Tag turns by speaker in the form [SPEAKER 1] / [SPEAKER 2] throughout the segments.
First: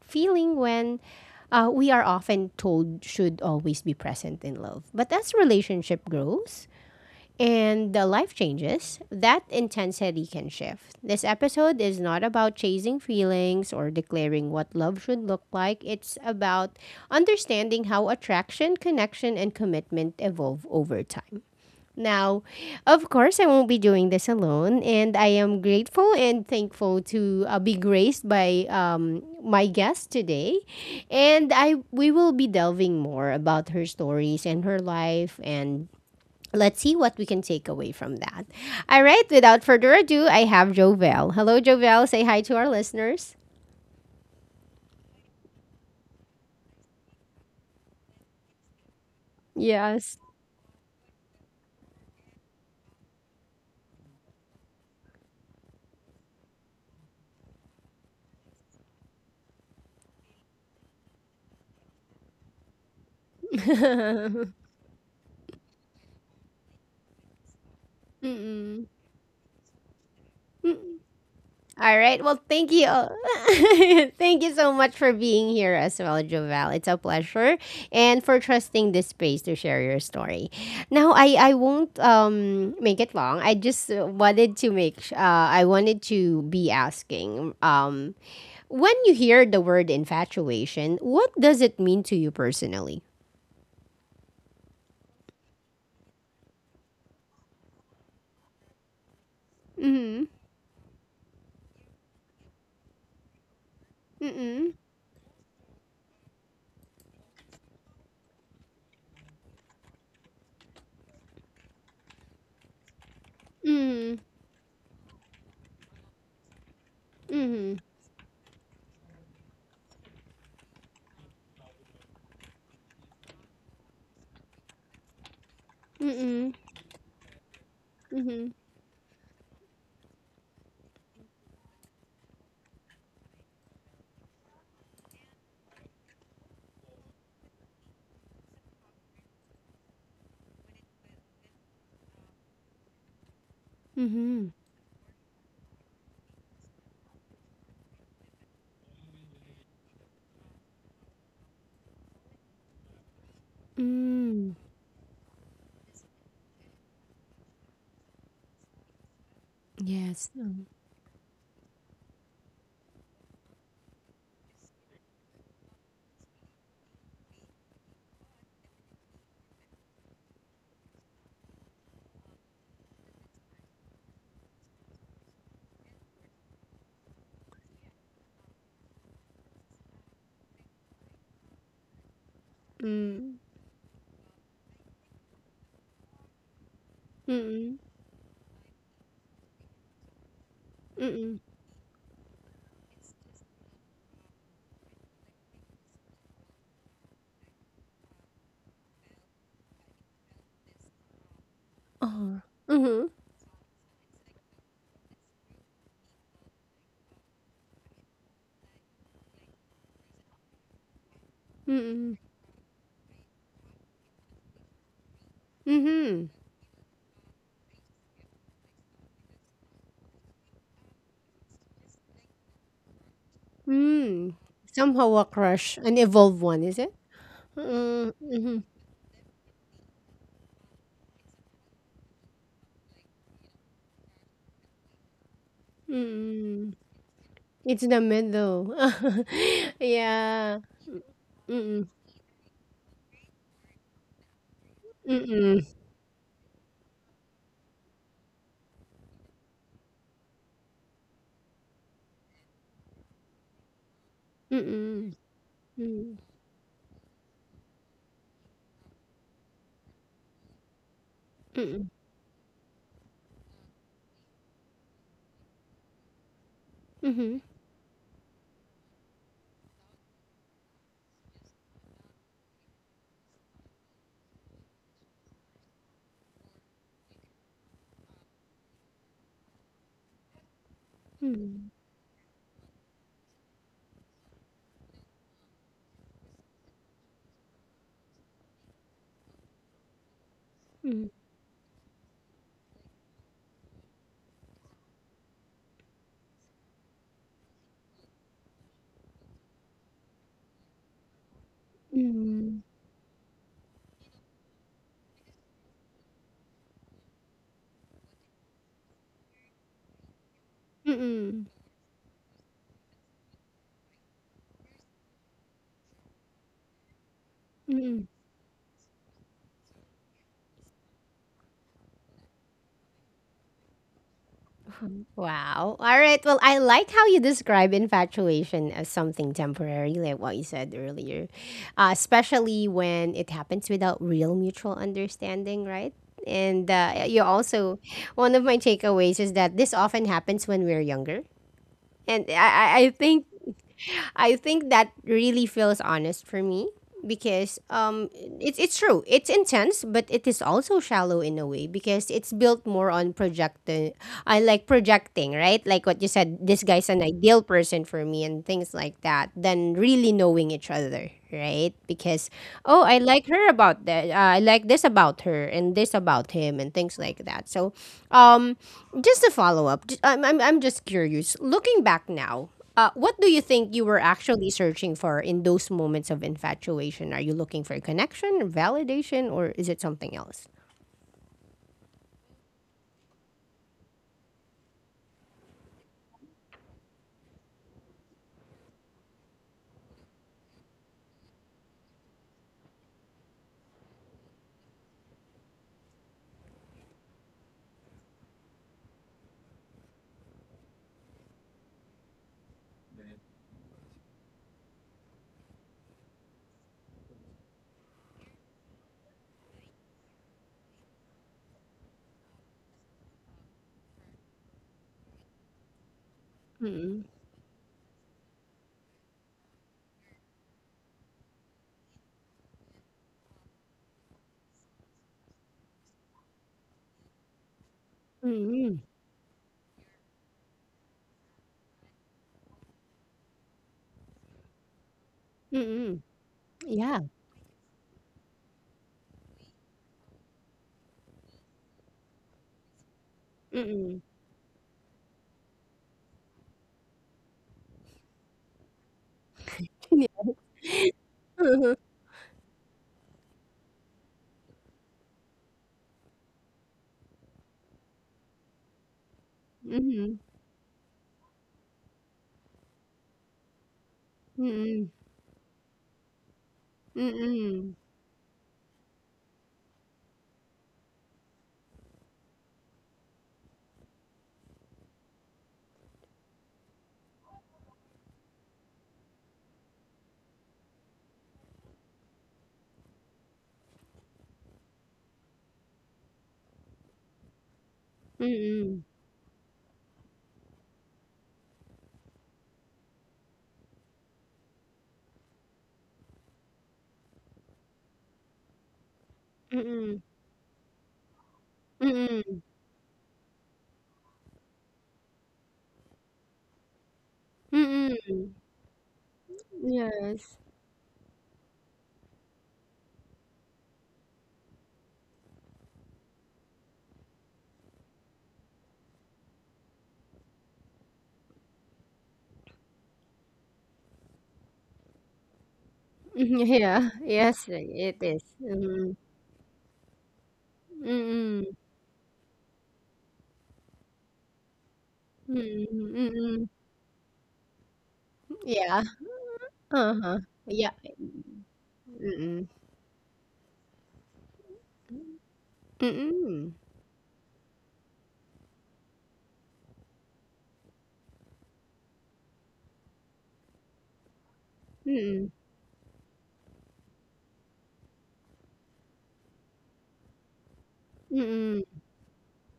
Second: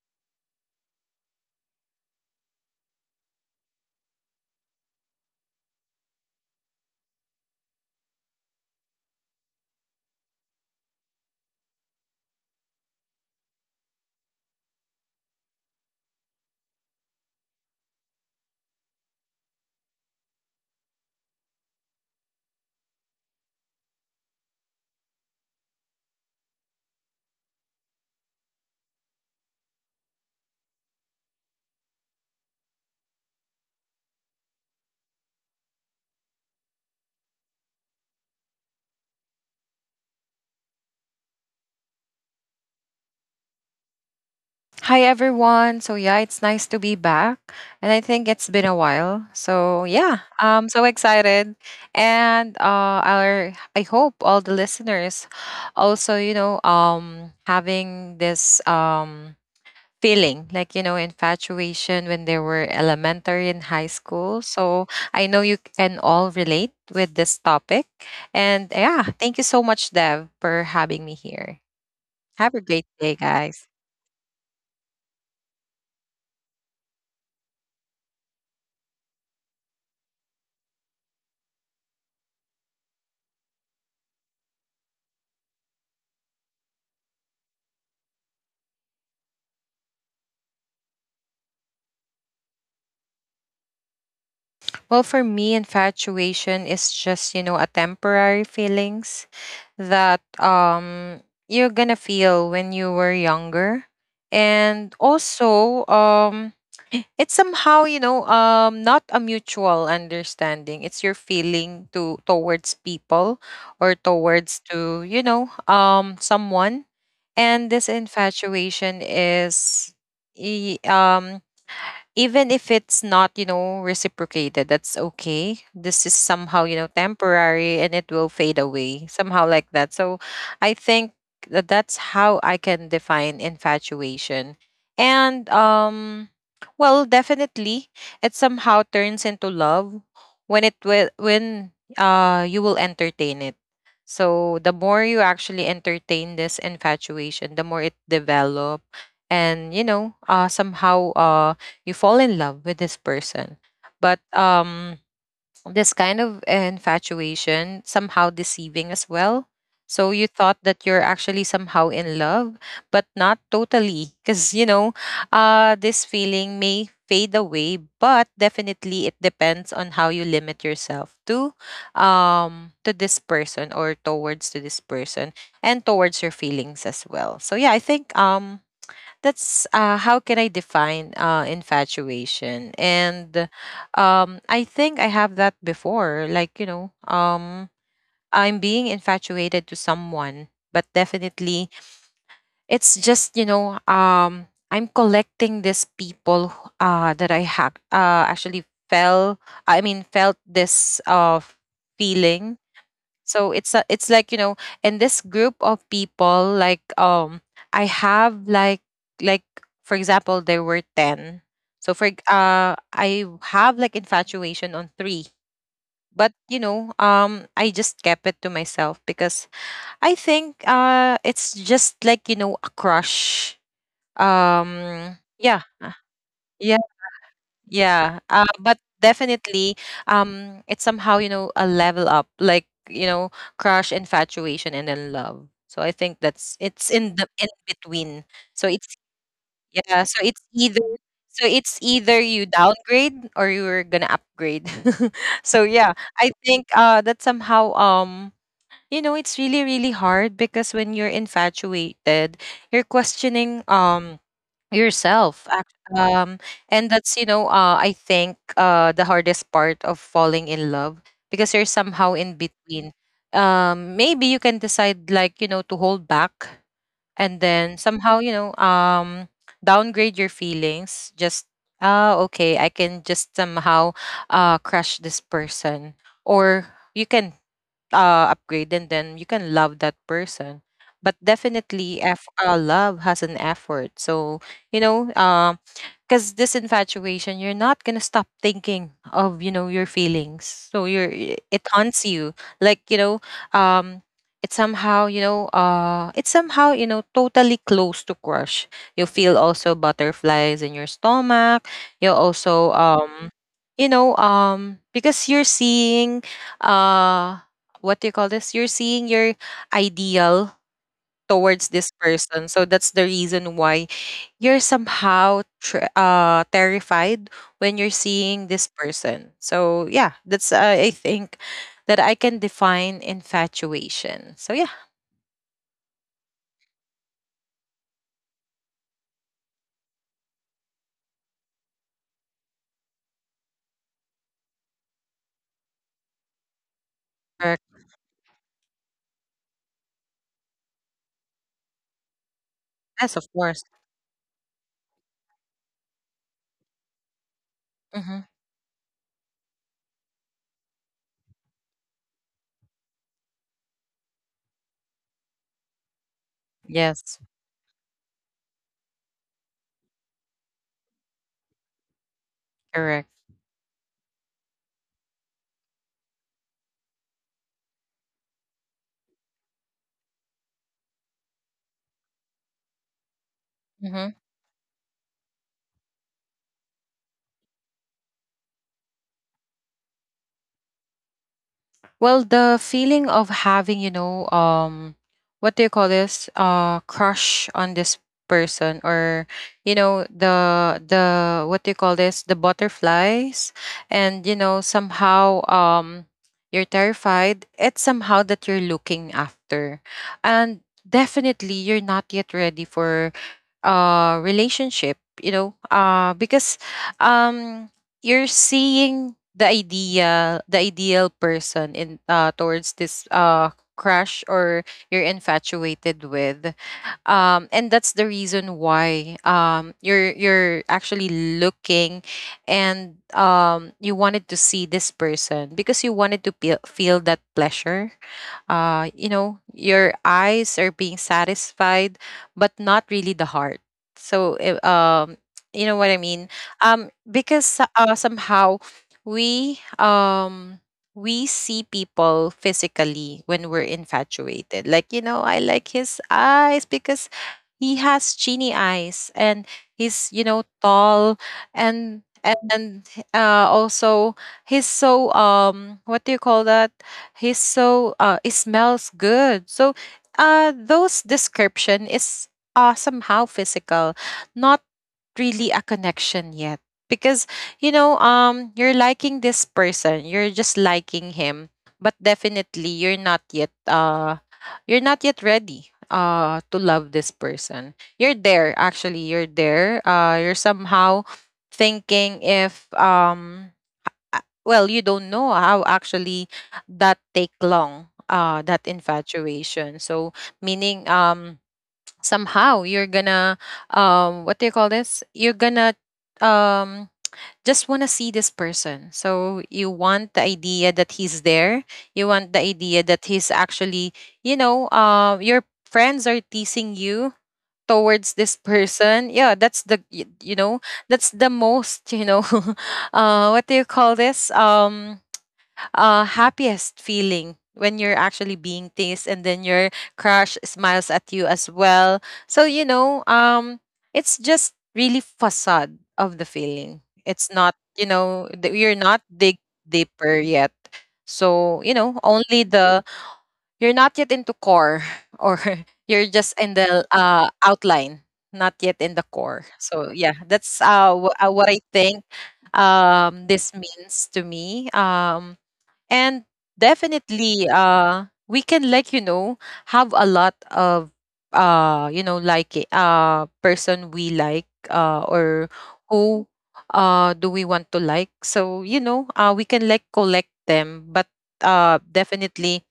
[SPEAKER 1] feeling when we are often told should always be present in love. But as relationship grows, and the life changes, that intensity can shift. This episode is not about chasing feelings or declaring what love should look like. It's about understanding how attraction, connection, and commitment evolve over time. Now, of course, I won't be doing this alone, and I am grateful and thankful to be graced by my guest today. And I we will be delving more about her stories and her life, and let's see what we can take away from that. All right, without further ado, I have Jovel. Hello, Jovel. Say hi to our listeners.
[SPEAKER 2] Hi everyone. So yeah, it's nice to be back. And I think it's been a while. So
[SPEAKER 1] Yes.
[SPEAKER 2] yeah, I'm so excited. And our I hope all the listeners also, having this feeling like, infatuation when they were elementary and high school. So I know you can all relate with this topic.
[SPEAKER 1] Mm-mm.
[SPEAKER 2] And
[SPEAKER 1] Mm-mm.
[SPEAKER 2] yeah, thank you so much, Dev, for having me here.
[SPEAKER 1] All right. Well,
[SPEAKER 2] Have a
[SPEAKER 1] thank
[SPEAKER 2] great
[SPEAKER 1] you.
[SPEAKER 2] day,
[SPEAKER 1] All-
[SPEAKER 2] guys.
[SPEAKER 1] thank you so much for being here as well, Jovel. It's a pleasure and for trusting this space to share your story. Now, I won't make it long. I just wanted to I wanted to be asking when you hear the word infatuation, what does it mean to you personally?
[SPEAKER 2] Well, for me, infatuation is just, a temporary feelings that
[SPEAKER 1] Mm
[SPEAKER 2] you're gonna feel when you were younger.
[SPEAKER 1] hmm. Mm mm.
[SPEAKER 2] And also, it's somehow, not a mutual understanding. It's your feeling to towards people, or
[SPEAKER 1] Mm
[SPEAKER 2] towards to, someone. And
[SPEAKER 1] hmm.
[SPEAKER 2] this infatuation is e- um even if it's not, reciprocated, that's okay. This
[SPEAKER 1] Mm
[SPEAKER 2] is
[SPEAKER 1] hmm.
[SPEAKER 2] somehow, temporary, and it
[SPEAKER 1] Mm
[SPEAKER 2] will
[SPEAKER 1] hmm.
[SPEAKER 2] fade away somehow like that. So I think that that's how I can define infatuation. And well, definitely it somehow turns into love when it will when you will entertain it.
[SPEAKER 1] Mm hmm.
[SPEAKER 2] So the more you actually entertain this infatuation, the more it develop. And somehow you fall in love with this person. But
[SPEAKER 1] Mm.
[SPEAKER 2] this kind of infatuation somehow deceiving as well. So you
[SPEAKER 1] Yes.
[SPEAKER 2] thought
[SPEAKER 1] Mm
[SPEAKER 2] that you're actually somehow in love, but not totally, because this feeling may fade away. But definitely, it depends on how you limit yourself to, to this person, or towards to this person, and towards your feelings as well. So yeah, I think that's, how can I define, infatuation?
[SPEAKER 1] mm.
[SPEAKER 2] And I think I have that before. Like,
[SPEAKER 1] Mm
[SPEAKER 2] I'm being infatuated to someone, but
[SPEAKER 1] mm.
[SPEAKER 2] definitely it's just, I'm collecting these people that actually fell. I mean, felt this,
[SPEAKER 1] Oh.
[SPEAKER 2] feeling.
[SPEAKER 1] Mm hmm.
[SPEAKER 2] So it's like, in this group of people, like, I have like, for example, there were 10.
[SPEAKER 1] Mm
[SPEAKER 2] So
[SPEAKER 1] hmm.
[SPEAKER 2] I have like infatuation on three,
[SPEAKER 1] Mm
[SPEAKER 2] but,
[SPEAKER 1] hmm.
[SPEAKER 2] I just kept it to myself, because I think, it's just like, a crush.
[SPEAKER 1] Mm. Somehow a
[SPEAKER 2] Yeah,
[SPEAKER 1] crush, an evolved one, is it?
[SPEAKER 2] yeah,
[SPEAKER 1] Mm hmm.
[SPEAKER 2] but definitely, it's somehow, a level up, like, crush, infatuation, and then love. So I think that's
[SPEAKER 1] Mm.
[SPEAKER 2] it's in the in
[SPEAKER 1] It's the
[SPEAKER 2] between. So
[SPEAKER 1] middle.
[SPEAKER 2] it's yeah,
[SPEAKER 1] Yeah.
[SPEAKER 2] so
[SPEAKER 1] Mm
[SPEAKER 2] it's
[SPEAKER 1] mm.
[SPEAKER 2] either you downgrade or you're gonna upgrade.
[SPEAKER 1] Mm
[SPEAKER 2] So
[SPEAKER 1] mm.
[SPEAKER 2] yeah, I think that somehow, it's really really hard, because when you're infatuated, you're questioning,
[SPEAKER 1] Mm
[SPEAKER 2] yourself
[SPEAKER 1] mm.
[SPEAKER 2] and that's, I think, the hardest part of falling in love, because you're
[SPEAKER 1] Mm
[SPEAKER 2] somehow in between. Maybe you can decide, like, to hold back, and
[SPEAKER 1] mm.
[SPEAKER 2] then somehow, downgrade your feelings. Just, ah, okay, I can just somehow crush this person, or you can, upgrade, and then you can love that person. But
[SPEAKER 1] Mm,
[SPEAKER 2] definitely, f love has an effort. So, you know because this infatuation, you're not gonna stop thinking of, your feelings. So,
[SPEAKER 1] mm,
[SPEAKER 2] it haunts you, like, um it's somehow you know it's somehow you know totally close to crush. You feel also butterflies in your stomach. You
[SPEAKER 1] mm,
[SPEAKER 2] also you know Because you're seeing, uh what do you call this? You're seeing your ideal
[SPEAKER 1] mm, mm.
[SPEAKER 2] towards this person. So that's the reason why you're somehow terrified when you're
[SPEAKER 1] Mm.
[SPEAKER 2] seeing this person. So yeah, that's, I think that I can define infatuation. So yeah,
[SPEAKER 1] Wow. All right. Well, I like how you describe infatuation as something temporary, like what you said earlier, especially when it happens without real mutual understanding, right? And you
[SPEAKER 2] correct.
[SPEAKER 1] also, one of my takeaways is that this often happens when we're younger. And I
[SPEAKER 2] Yes, of
[SPEAKER 1] think
[SPEAKER 2] course.
[SPEAKER 1] I think that really feels honest for me because
[SPEAKER 2] Hmm.
[SPEAKER 1] it's true. It's intense, but it is also shallow in a way because it's built more on projecting. I like projecting, right? Like what you said, this guy's an
[SPEAKER 2] Yes,
[SPEAKER 1] ideal person for me and things like that than really knowing each other, right? Because oh, I
[SPEAKER 2] correct.
[SPEAKER 1] like her about that. I like this about her and this about him and things like that. So, um, just a follow up. I'm just curious. Looking back now, what do you think you were
[SPEAKER 2] Mhm.
[SPEAKER 1] actually searching for in those moments of infatuation? Are you looking for a connection, or validation, or is it something else?
[SPEAKER 2] Well, the feeling of having, what do you call this? Crush on this person, or, the what do you call this? The butterflies. And, somehow, you're terrified. It's somehow that you're looking after, and definitely, you're not yet ready for, relationship, because, um you're seeing the ideal person in, towards this, crush, or you're infatuated with.
[SPEAKER 1] Mm-mm.
[SPEAKER 2] And that's the reason why, you're actually looking, and, you wanted to see this person because you wanted to feel that pleasure.
[SPEAKER 1] Mm-mm.
[SPEAKER 2] Your eyes are being satisfied, but not really the heart. So, you know what I
[SPEAKER 1] Mm-mm.
[SPEAKER 2] mean?
[SPEAKER 1] Yeah.
[SPEAKER 2] Because, somehow, we um we see people physically when we're
[SPEAKER 1] Mm-mm.
[SPEAKER 2] infatuated. Like, I like his eyes, because he has genie eyes, and he's, tall, and and also, he's so what do you call that? He smells good. So,
[SPEAKER 1] Mhm.
[SPEAKER 2] those description is, somehow physical, not
[SPEAKER 1] Mhm.
[SPEAKER 2] really a connection yet. Because,
[SPEAKER 1] Mm-mm.
[SPEAKER 2] you're liking this person, you're just liking him, but definitely, you're not yet ready to love this person. You're there actually, you're there. You're somehow thinking if, well, you don't know how actually that take long, that
[SPEAKER 1] Mm-mm.
[SPEAKER 2] infatuation. So, meaning, somehow you're gonna, what do you call this? You're gonna, um just wanna see this person. So you
[SPEAKER 1] Mm-mm.
[SPEAKER 2] want
[SPEAKER 1] Mm-mm.
[SPEAKER 2] the idea that he's there. You want the
[SPEAKER 1] Mm-mm.
[SPEAKER 2] idea that he's actually, your friends are teasing you towards
[SPEAKER 1] Mm-mm.
[SPEAKER 2] this person. Yeah, that's the,
[SPEAKER 1] Yes.
[SPEAKER 2] that's the most, what do you call this, happiest feeling when you're actually being teased and then your crush smiles at you as well. So, it's just really facade of the
[SPEAKER 1] Mhm.
[SPEAKER 2] feeling.
[SPEAKER 1] Yeah.
[SPEAKER 2] It's
[SPEAKER 1] Yes,
[SPEAKER 2] not,
[SPEAKER 1] it is.
[SPEAKER 2] you're not
[SPEAKER 1] Mm-mm.
[SPEAKER 2] dig deeper yet.
[SPEAKER 1] Mm-mm.
[SPEAKER 2] So, only the, you're not yet into core, or
[SPEAKER 1] Mm-mm.
[SPEAKER 2] you're just
[SPEAKER 1] Mm-mm.
[SPEAKER 2] in the, outline, not yet
[SPEAKER 1] Yeah.
[SPEAKER 2] in the core. So yeah,
[SPEAKER 1] Uh-huh.
[SPEAKER 2] that's,
[SPEAKER 1] Yeah.
[SPEAKER 2] what I think,
[SPEAKER 1] Mm.
[SPEAKER 2] this means to me, and
[SPEAKER 1] Mm.
[SPEAKER 2] definitely, we can, like, have a lot of, like a, person we like,
[SPEAKER 1] Mm.
[SPEAKER 2] or who do we want to like. So, we can like collect them, but,
[SPEAKER 1] Mm.
[SPEAKER 2] definitely,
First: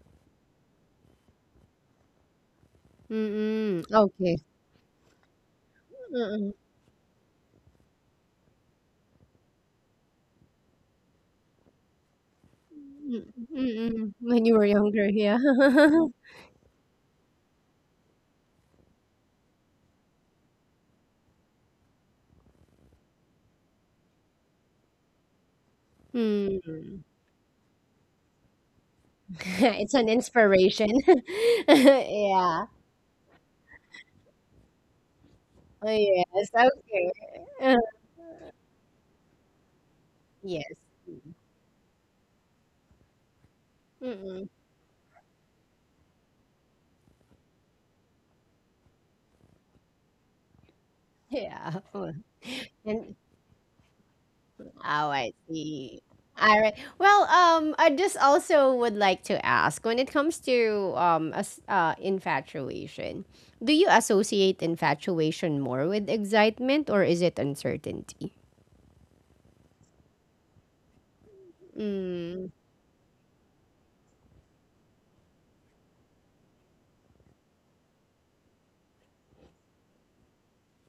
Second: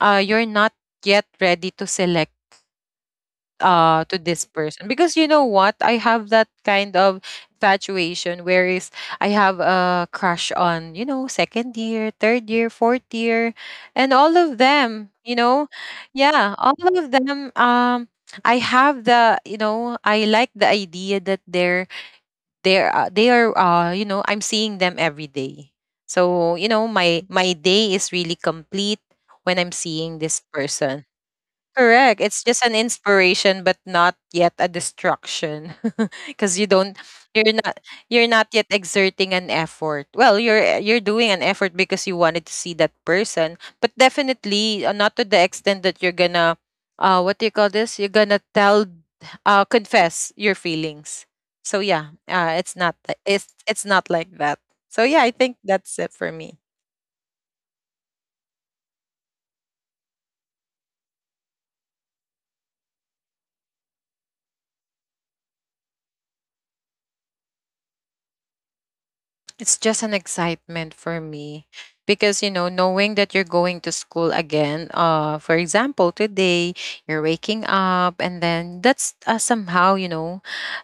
[SPEAKER 2] you're not yet ready to select
[SPEAKER 1] Mm.
[SPEAKER 2] to
[SPEAKER 1] Okay.
[SPEAKER 2] this person. Because you know what, I have that
[SPEAKER 1] Mm.
[SPEAKER 2] kind of infatuation, whereas I have a crush on, second year, third year, fourth year,
[SPEAKER 1] Mm.
[SPEAKER 2] and all
[SPEAKER 1] When you
[SPEAKER 2] of
[SPEAKER 1] were younger,
[SPEAKER 2] them,
[SPEAKER 1] yeah.
[SPEAKER 2] yeah, all of them. I have the you know I like the idea that they are, I'm seeing them every day. So,
[SPEAKER 1] Mm.
[SPEAKER 2] my day is really complete when I'm
[SPEAKER 1] It's an
[SPEAKER 2] seeing this
[SPEAKER 1] inspiration.
[SPEAKER 2] person. Correct. It's
[SPEAKER 1] Yeah.
[SPEAKER 2] just an inspiration, but not yet a destruction,
[SPEAKER 1] Oh, yes.
[SPEAKER 2] because you don't,
[SPEAKER 1] Okay.
[SPEAKER 2] you're
[SPEAKER 1] Uh,
[SPEAKER 2] not, you're not yet exerting an effort. Well,
[SPEAKER 1] yes.
[SPEAKER 2] you're doing an effort because you wanted to see that person, but
[SPEAKER 1] Mm.
[SPEAKER 2] definitely, not to the extent that you're gonna, what do you call this? You're gonna tell, confess your feelings. So
[SPEAKER 1] Yeah.
[SPEAKER 2] yeah,
[SPEAKER 1] Oh.
[SPEAKER 2] it's not,
[SPEAKER 1] And
[SPEAKER 2] it's not like that. So
[SPEAKER 1] oh,
[SPEAKER 2] yeah, I
[SPEAKER 1] I
[SPEAKER 2] think that's
[SPEAKER 1] see.
[SPEAKER 2] it for me.
[SPEAKER 1] All right. Well, I just also would like to ask when it comes to infatuation, do you associate infatuation more with excitement or is it uncertainty?
[SPEAKER 2] It's just an excitement for me, because,
[SPEAKER 1] Mm,
[SPEAKER 2] knowing that you're going to school again, for example, today you're waking up, and then that's, somehow,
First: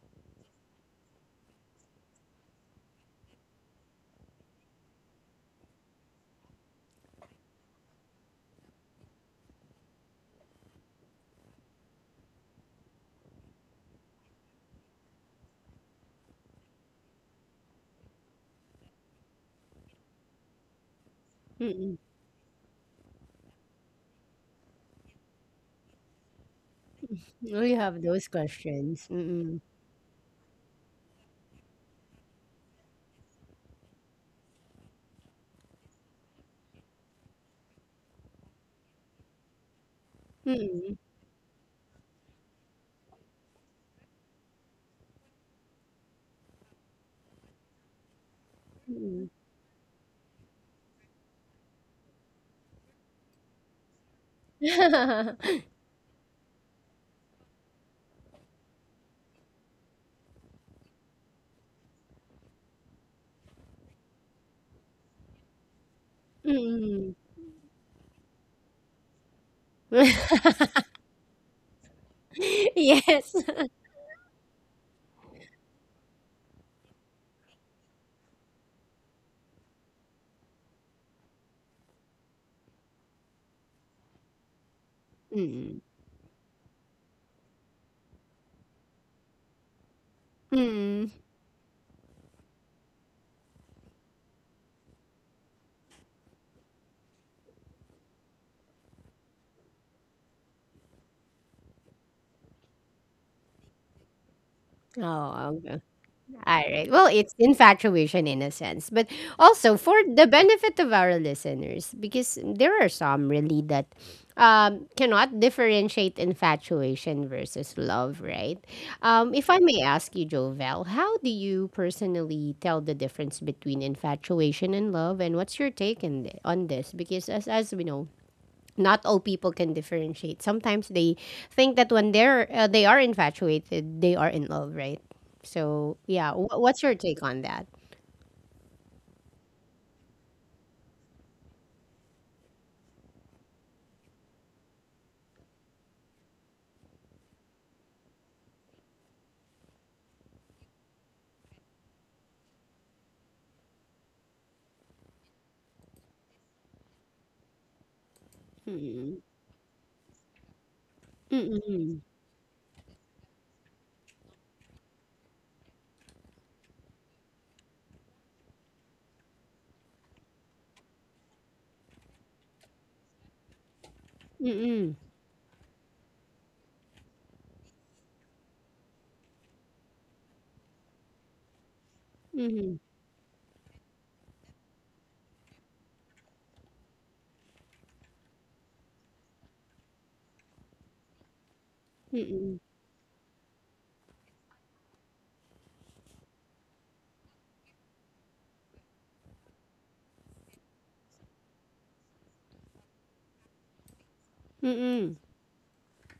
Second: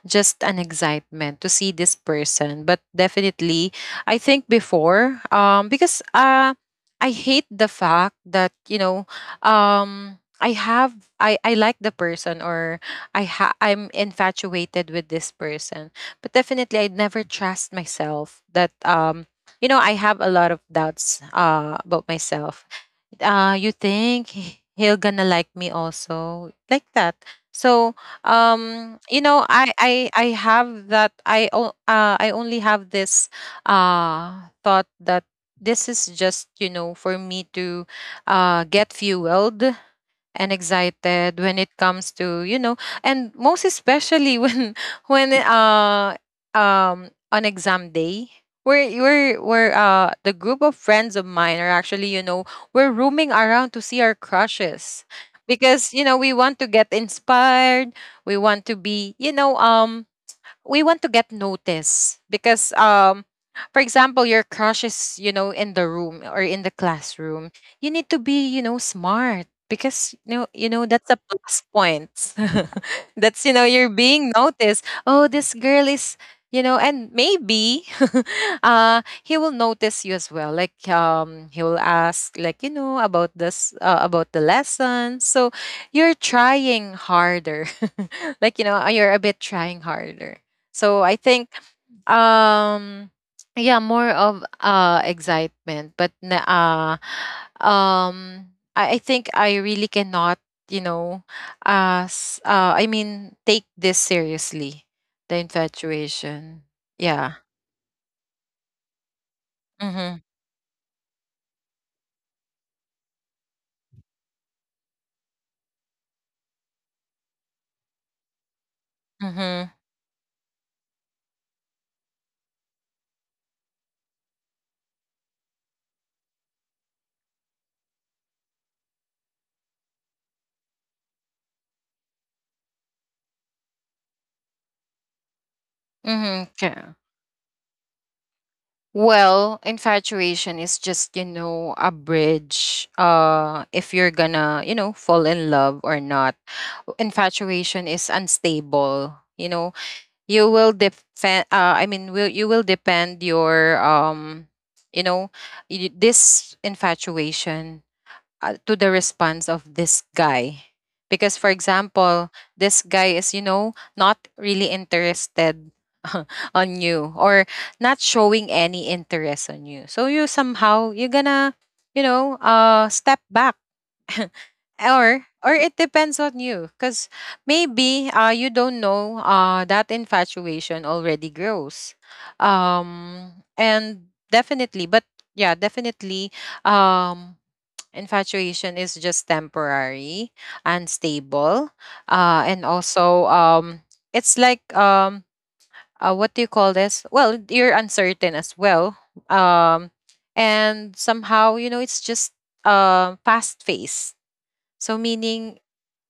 [SPEAKER 2] just an excitement to see this person. But definitely, I think before, because, I hate the fact that, um I have I like the person, or I'm infatuated with this person. But definitely, I'd never trust myself that, I have a lot of doubts,
[SPEAKER 1] mm-mm.
[SPEAKER 2] about myself. You think he'll gonna like me also, like that.
[SPEAKER 1] We
[SPEAKER 2] So,
[SPEAKER 1] have those questions. Mm-mm.
[SPEAKER 2] I have that, I, o- I only have this, thought that this is just, for me to, get fueled and
[SPEAKER 1] Mm-mm.
[SPEAKER 2] excited when it comes to, and most especially when when on exam day, we're the group of friends of mine are actually, we're roaming around to see our crushes,
[SPEAKER 1] Mm-mm.
[SPEAKER 2] because, we want to get inspired, we want to be, we want to get noticed. Because, for example, your crush is, in the room or in the
[SPEAKER 1] Mm-mm.
[SPEAKER 2] classroom, you need to be, smart, because, that's a plus point.
[SPEAKER 1] Yes.
[SPEAKER 2] That's, you're being noticed, oh, this girl is, and maybe he will notice you as well, like, he will ask, like, about the lesson. So
[SPEAKER 1] Mm-mm.
[SPEAKER 2] you're trying harder, like, you're a bit trying harder. So
[SPEAKER 1] Mm.
[SPEAKER 2] I think, um yeah, more of excitement, but, um I think I really cannot, you know, I mean take this seriously, the
[SPEAKER 1] Oh, okay.
[SPEAKER 2] infatuation.
[SPEAKER 1] All right. Well,
[SPEAKER 2] Yeah.
[SPEAKER 1] it's infatuation in a sense, but also for
[SPEAKER 2] Mhm.
[SPEAKER 1] the benefit of our listeners, because there are some really that cannot differentiate infatuation versus love, right? If I
[SPEAKER 2] Mhm.
[SPEAKER 1] may ask you, Jovel, how do you personally tell the difference between infatuation and love, and what's your take in, on this? Because as we know, not all people can differentiate. Sometimes they think that when they're they are infatuated, they are in love, right? So yeah,
[SPEAKER 2] Mhm.
[SPEAKER 1] wh- what's your
[SPEAKER 2] Yeah.
[SPEAKER 1] take on that?
[SPEAKER 2] Well, infatuation is just, you know, a bridge if you're gonna, you know, fall in love or not. Infatuation is unstable, you know. You will defend will you will depend your you know, this infatuation, to the
[SPEAKER 1] Mm-mm.
[SPEAKER 2] response of this guy. Because for
[SPEAKER 1] Mm-mm.
[SPEAKER 2] example, this guy is, you know, not really interested on you, or not showing any interest on you, so you somehow you're gonna, you know, step back.
[SPEAKER 1] Mm-mm.
[SPEAKER 2] Or it depends on you, because maybe you don't know that infatuation already grows, and definitely, but yeah, definitely, um infatuation is just temporary, unstable, and
[SPEAKER 1] Mm-mm.
[SPEAKER 2] also, it's like, what do you call this, well, you're uncertain as well, um and somehow, you know, it's just, fast phase. So
[SPEAKER 1] Mm-mm.
[SPEAKER 2] meaning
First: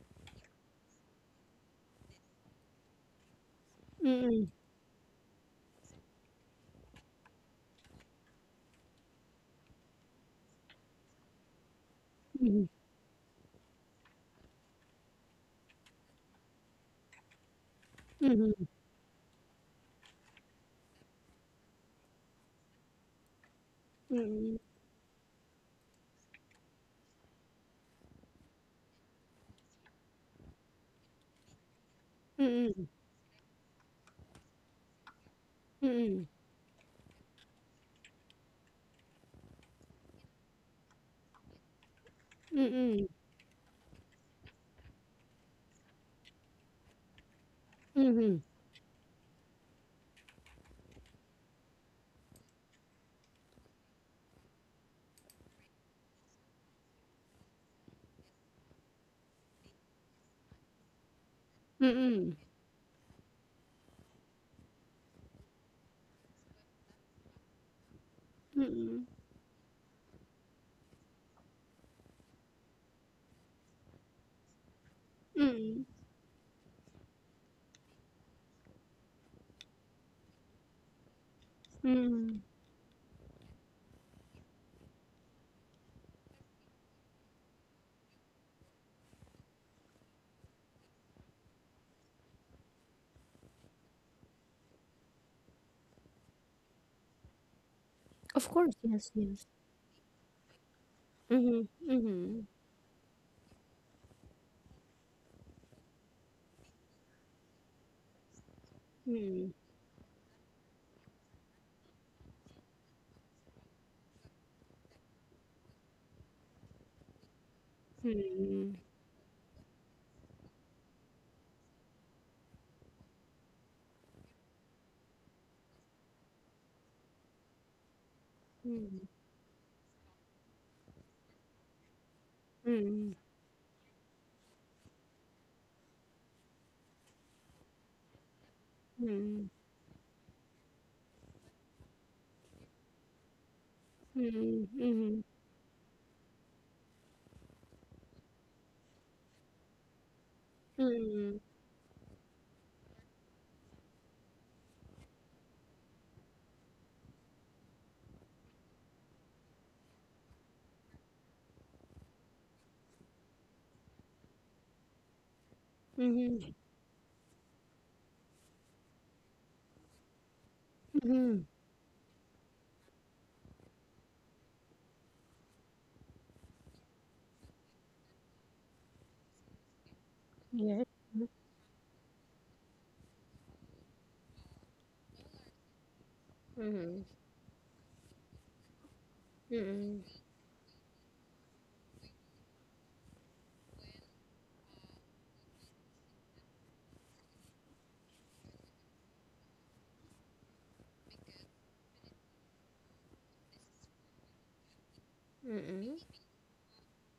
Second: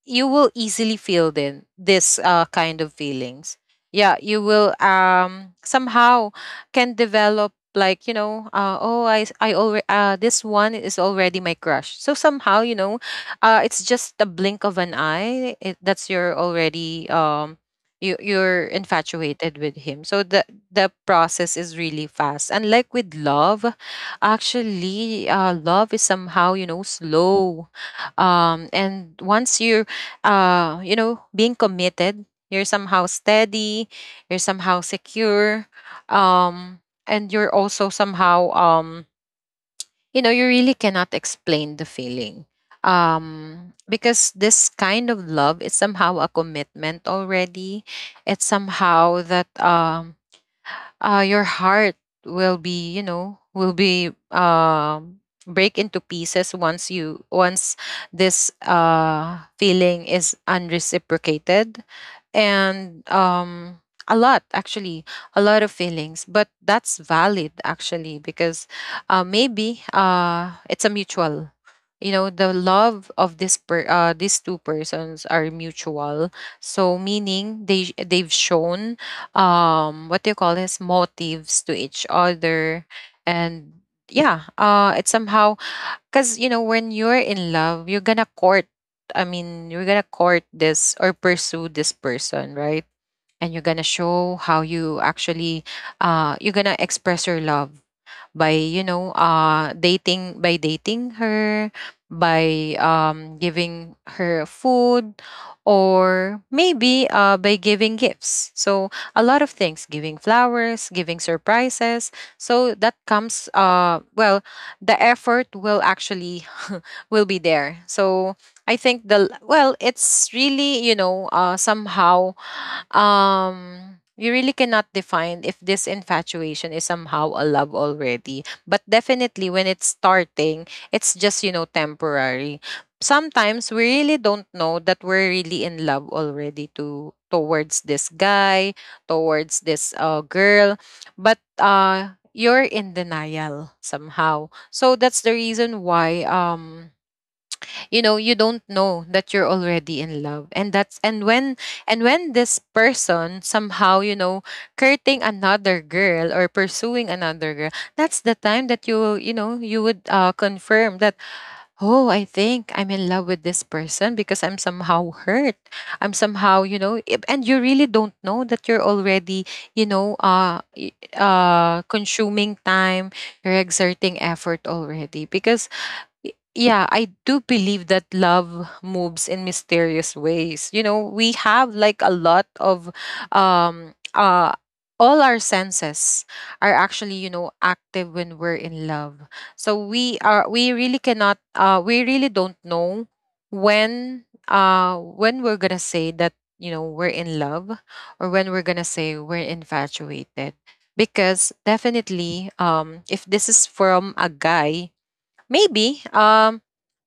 [SPEAKER 2] you will easily feel then this kind of feelings. Yeah, you
[SPEAKER 1] Mm-mm.
[SPEAKER 2] will somehow can develop like, you know, oh, I already this one is already my crush. So somehow, you know, it's just a blink of an eye, that's, you're already you're infatuated with him. So the process is really fast, and like with love.
[SPEAKER 1] Mm-mm.
[SPEAKER 2] Actually, love is somehow, you know, slow, and once you're, you know, being committed,
[SPEAKER 1] Mm-mm.
[SPEAKER 2] you're
[SPEAKER 1] Mm-mm. Mm-mm.
[SPEAKER 2] somehow steady, you're somehow secure, and you're also somehow, you know, you really cannot explain the feeling.
[SPEAKER 1] Mm-mm. Mm-mm. Mm-mm.
[SPEAKER 2] Because this kind of love is somehow a commitment already. It's
[SPEAKER 1] Mm-mm.
[SPEAKER 2] somehow that your heart will be, you know, will be, break into pieces once you, once this feeling is unreciprocated.
[SPEAKER 1] Mm-mm.
[SPEAKER 2] And a lot, actually, a lot of feelings. But that's valid actually, because
[SPEAKER 1] Mm-mm.
[SPEAKER 2] maybe it's a mutual, you know, the love of this per these two persons are
[SPEAKER 1] Mm-mm.
[SPEAKER 2] mutual. So meaning, they've shown what do you call this, motives to each
[SPEAKER 1] Mm-mm.
[SPEAKER 2] other. And yeah, it somehow, because you know, when you're in love, you're gonna court, I mean, you're gonna court this or pursue this person, right? And you're gonna show how you actually, you're gonna express your love
[SPEAKER 1] Of
[SPEAKER 2] by,
[SPEAKER 1] course,
[SPEAKER 2] you know,
[SPEAKER 1] yes, yes.
[SPEAKER 2] dating, by dating her,
[SPEAKER 1] Mm-hmm. Mm-hmm.
[SPEAKER 2] by giving her food, or maybe by giving gifts. So a lot of
[SPEAKER 1] Mm-hmm.
[SPEAKER 2] things, giving flowers, giving surprises. So that comes well, the effort will actually will be there. So I
[SPEAKER 1] Mm-hmm.
[SPEAKER 2] think the, well, it's really, you know, somehow, um you really cannot define if this infatuation is somehow a love already. But definitely, when it's starting, it's just, you know, temporary.
[SPEAKER 1] Mm-hmm.
[SPEAKER 2] Sometimes we really don't know that we're really in love already, to towards this guy,
[SPEAKER 1] Mm-hmm.
[SPEAKER 2] towards this girl. But you're in denial somehow, so
[SPEAKER 1] Mm-hmm.
[SPEAKER 2] that's the reason why, you know, you don't know that you're already in love. And that's, and
[SPEAKER 1] Mm.
[SPEAKER 2] when, and when this person somehow, you know, courting another girl or pursuing another girl, that's the time that you know, you would, confirm that, oh, I think I'm in love with this person, because I'm somehow hurt, I'm
[SPEAKER 1] Mhm.
[SPEAKER 2] somehow, you know, and you really don't know that you're already, you know,
[SPEAKER 1] Mhm.
[SPEAKER 2] consuming time, you're exerting effort already, because yeah, I do believe that love moves in mysterious ways. You
[SPEAKER 1] Yes.
[SPEAKER 2] know, we have like a lot of um uh all our senses are
[SPEAKER 1] Mhm.
[SPEAKER 2] actually, you know, active when we're in love. So
[SPEAKER 1] Mhm.
[SPEAKER 2] we really cannot, we really don't know when, when we're going to say that, you know, we're in love, or when we're going to say we're infatuated. Because definitely, if this is from a guy,
[SPEAKER 1] Hmm.
[SPEAKER 2] maybe um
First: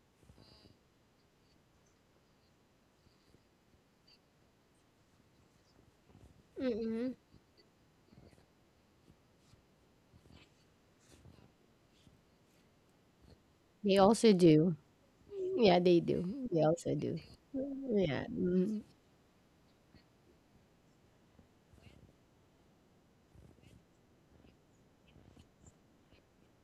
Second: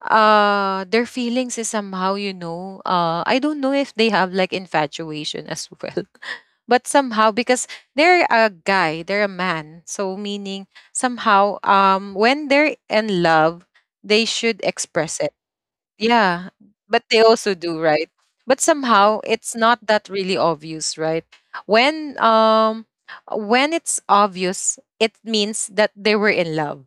[SPEAKER 2] uh their feelings is somehow, you know, I don't know if they have like infatuation as well.
[SPEAKER 1] Hmm.
[SPEAKER 2] But somehow,
[SPEAKER 1] Mm.
[SPEAKER 2] because they're a guy, they're a man, so meaning somehow, when they're in love,
[SPEAKER 1] They
[SPEAKER 2] they
[SPEAKER 1] also
[SPEAKER 2] should
[SPEAKER 1] do.
[SPEAKER 2] express it.
[SPEAKER 1] Yeah, they
[SPEAKER 2] Yeah,
[SPEAKER 1] do. They
[SPEAKER 2] but
[SPEAKER 1] also
[SPEAKER 2] they
[SPEAKER 1] do.
[SPEAKER 2] also do, right?
[SPEAKER 1] Yeah.
[SPEAKER 2] But
[SPEAKER 1] Mm-hmm.
[SPEAKER 2] somehow it's not that really obvious, right? When um when it's obvious, it means that they were in love.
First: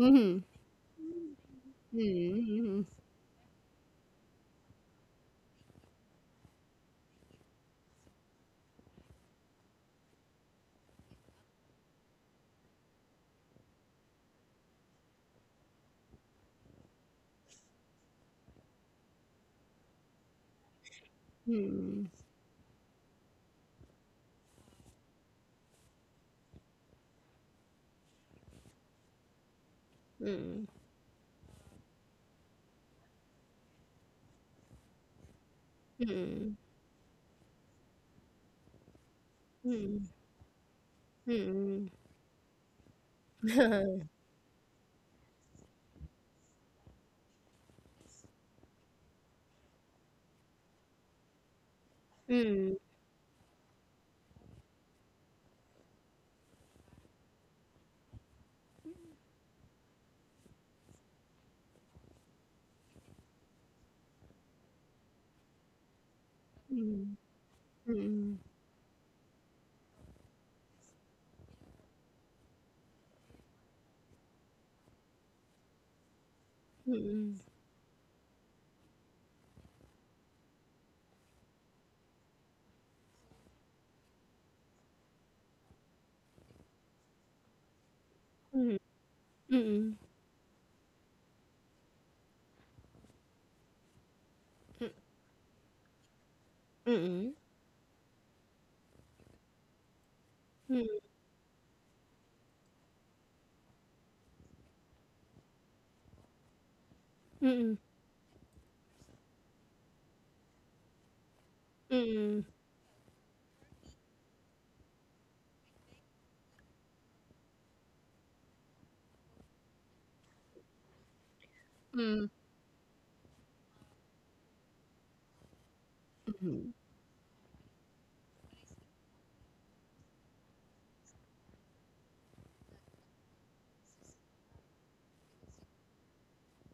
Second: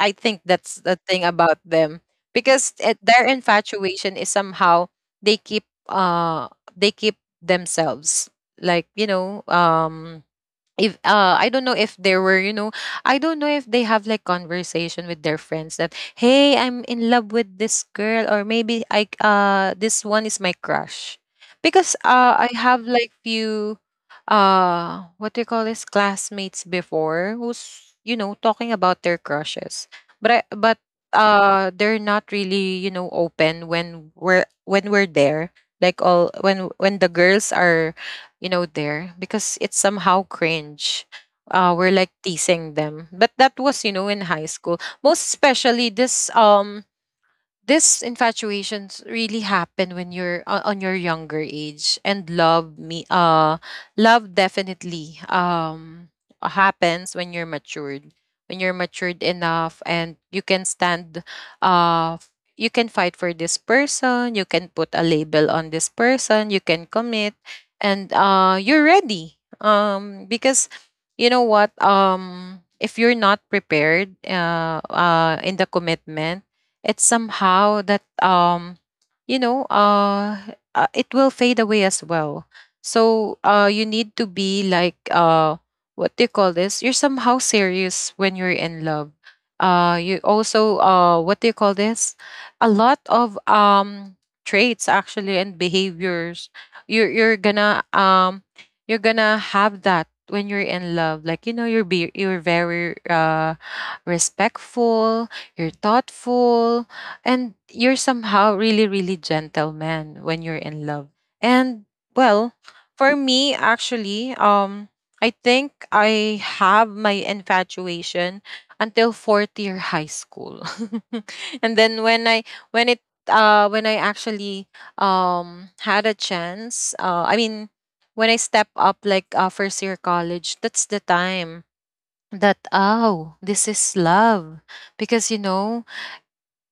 [SPEAKER 2] I think that's the thing about them, because
[SPEAKER 1] Hmm.
[SPEAKER 2] it, their infatuation is somehow, they keep uh they keep themselves like, you know, if I don't know if there were, you know, I don't know if they have like conversation with their friends that, hey, I'm in love with this girl, or maybe I this one is my crush. Because
[SPEAKER 1] Hmm.
[SPEAKER 2] I have like few what do you call this, classmates before who's, you know, talking about their crushes. But they're not really, you know, open when we're there. Like all
[SPEAKER 1] Hmm.
[SPEAKER 2] when the girls are, you know, there, because it's
[SPEAKER 1] Hmm.
[SPEAKER 2] somehow cringe.
[SPEAKER 1] Hmm.
[SPEAKER 2] We're like teasing them. But that was, you know, in high school. Most especially this this infatuations really happen when you're on your younger age. And
[SPEAKER 1] Mm.
[SPEAKER 2] love, definitely, happens when you're matured, when you're matured enough, and you can stand, you can fight for this person, you can put a label on this person, you can
[SPEAKER 1] Mm.
[SPEAKER 2] commit, and
[SPEAKER 1] Mm.
[SPEAKER 2] you're ready, because, you know what, if you're not prepared, in the commitment, it's somehow that, you know, it will fade away as well. So you need to be like what do you call this, you're somehow serious when you're in love.
[SPEAKER 1] Mm.
[SPEAKER 2] Uh, you also, what do you call this, a lot of traits actually and behaviors, you're
[SPEAKER 1] Mm.
[SPEAKER 2] you're gonna um you're gonna have that when you're in love. Like, you know, you're very respectful, you're thoughtful, and
[SPEAKER 1] Mm.
[SPEAKER 2] you're somehow really, really gentleman when you're in love. And,
[SPEAKER 1] Mm. Mm.
[SPEAKER 2] well, for me actually, I think I have my infatuation until fourth year high school. And then when I, when I actually, had a chance, I mean, when I step up like, first year college, that's the time that, oh, this is love, because, you know,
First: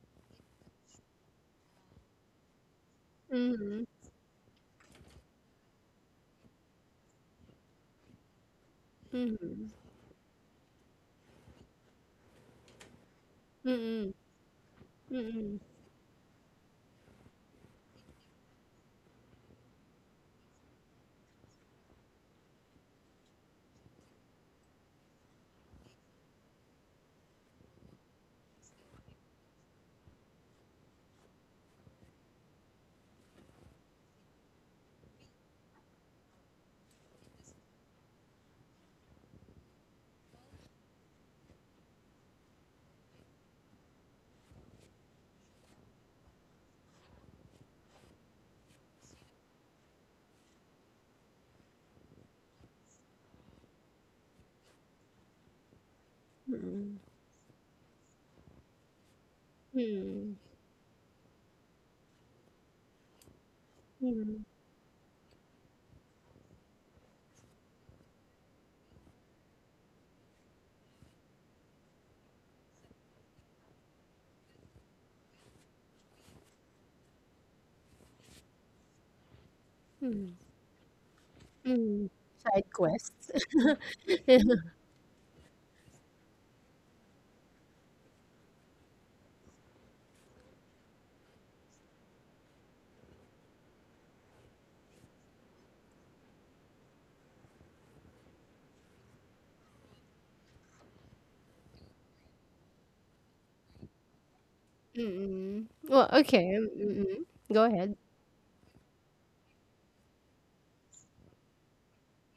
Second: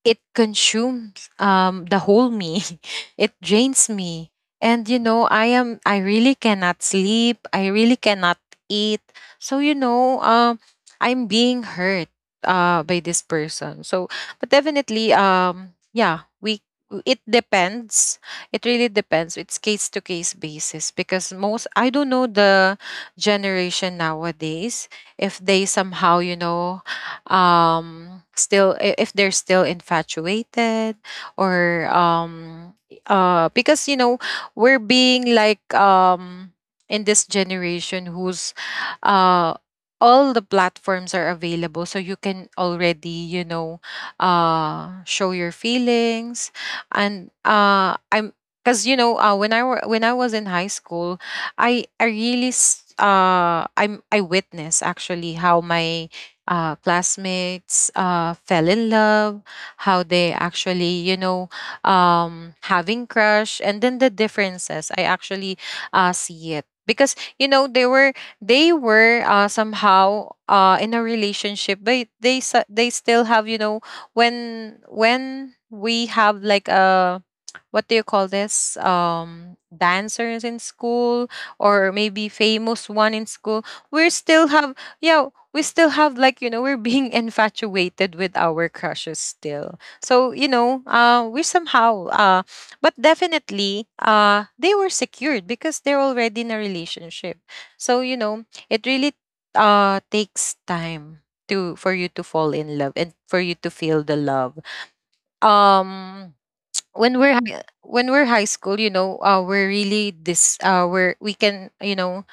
[SPEAKER 2] it consumes, the whole me. It
[SPEAKER 1] Mm.
[SPEAKER 2] drains me, and, you know, I really cannot sleep, I really cannot eat. So,
[SPEAKER 1] Mm.
[SPEAKER 2] you know, I'm being hurt by this
[SPEAKER 1] Mm. Mm. Mm.
[SPEAKER 2] person. So,
[SPEAKER 1] Mm.
[SPEAKER 2] but definitely,
[SPEAKER 1] Hmm. Mm. Mm. Mm.
[SPEAKER 2] yeah, we, it depends, it really depends, it's case to case basis. Because most, I don't know, the generation nowadays, if they somehow, you know, still, if they're still infatuated, or because, you know, we're being like, in this generation who's uh all the platforms are available, so you can already, you know, show your feelings. And I'm because, you know, when I was in high school, I really s- I'm I witnessed actually how my
[SPEAKER 1] Mm. Mm.
[SPEAKER 2] classmates fell in love, how
[SPEAKER 1] Mm.
[SPEAKER 2] they actually, you know, having crush, and then the
[SPEAKER 1] Mm.
[SPEAKER 2] differences. I actually see it, because, you know, they were, somehow, in a relationship, but they still have, you know, when we have like a, what do you call this,
[SPEAKER 1] Mm,
[SPEAKER 2] dancers in school, or
[SPEAKER 1] mm.
[SPEAKER 2] maybe
[SPEAKER 1] Side
[SPEAKER 2] famous one in
[SPEAKER 1] quests.
[SPEAKER 2] school, we still have, yeah, we still have, like, you know, we're being infatuated with our crushes still. So, you know, we somehow but definitely, they were secured, because they're already in a relationship. So, you know, it really, takes time to, for you to fall in love, and for you to feel the love.
[SPEAKER 1] Mm. Well,
[SPEAKER 2] um
[SPEAKER 1] okay. Mm, mm.
[SPEAKER 2] when
[SPEAKER 1] Go ahead.
[SPEAKER 2] when we're high school, you know, we're really this, we're, we can, you know,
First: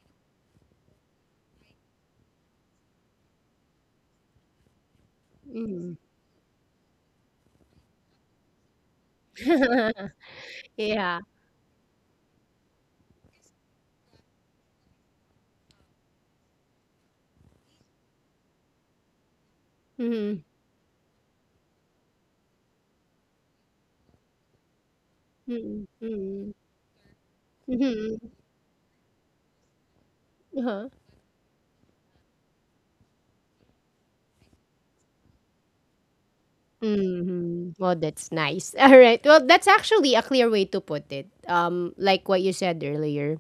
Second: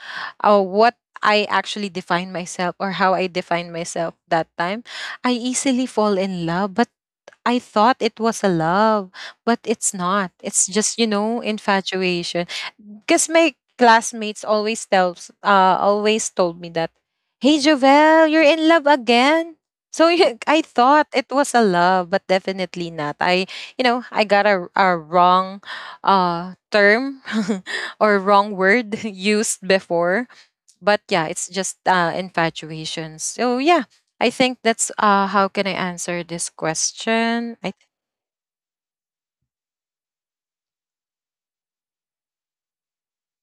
[SPEAKER 2] what I actually define myself, or how I define myself that time, I easily
[SPEAKER 1] Mm.
[SPEAKER 2] fall in love, but I thought it was a love, but it's not. It's just, you
[SPEAKER 1] Yeah.
[SPEAKER 2] know, infatuation. Because my classmates always told me that, hey, Jovel, you're in love again. So you,
[SPEAKER 1] Mhm,
[SPEAKER 2] I thought it was a love, but definitely not. I got a wrong
[SPEAKER 1] mm, mm,
[SPEAKER 2] term or
[SPEAKER 1] mhm,
[SPEAKER 2] wrong word used before,
[SPEAKER 1] uh-huh.
[SPEAKER 2] but yeah, it's just infatuation. So yeah, I think that's how can I answer this question.
[SPEAKER 1] Mhm. Well, that's nice. All right. Well, that's actually a clear way to put it. Like what you said earlier,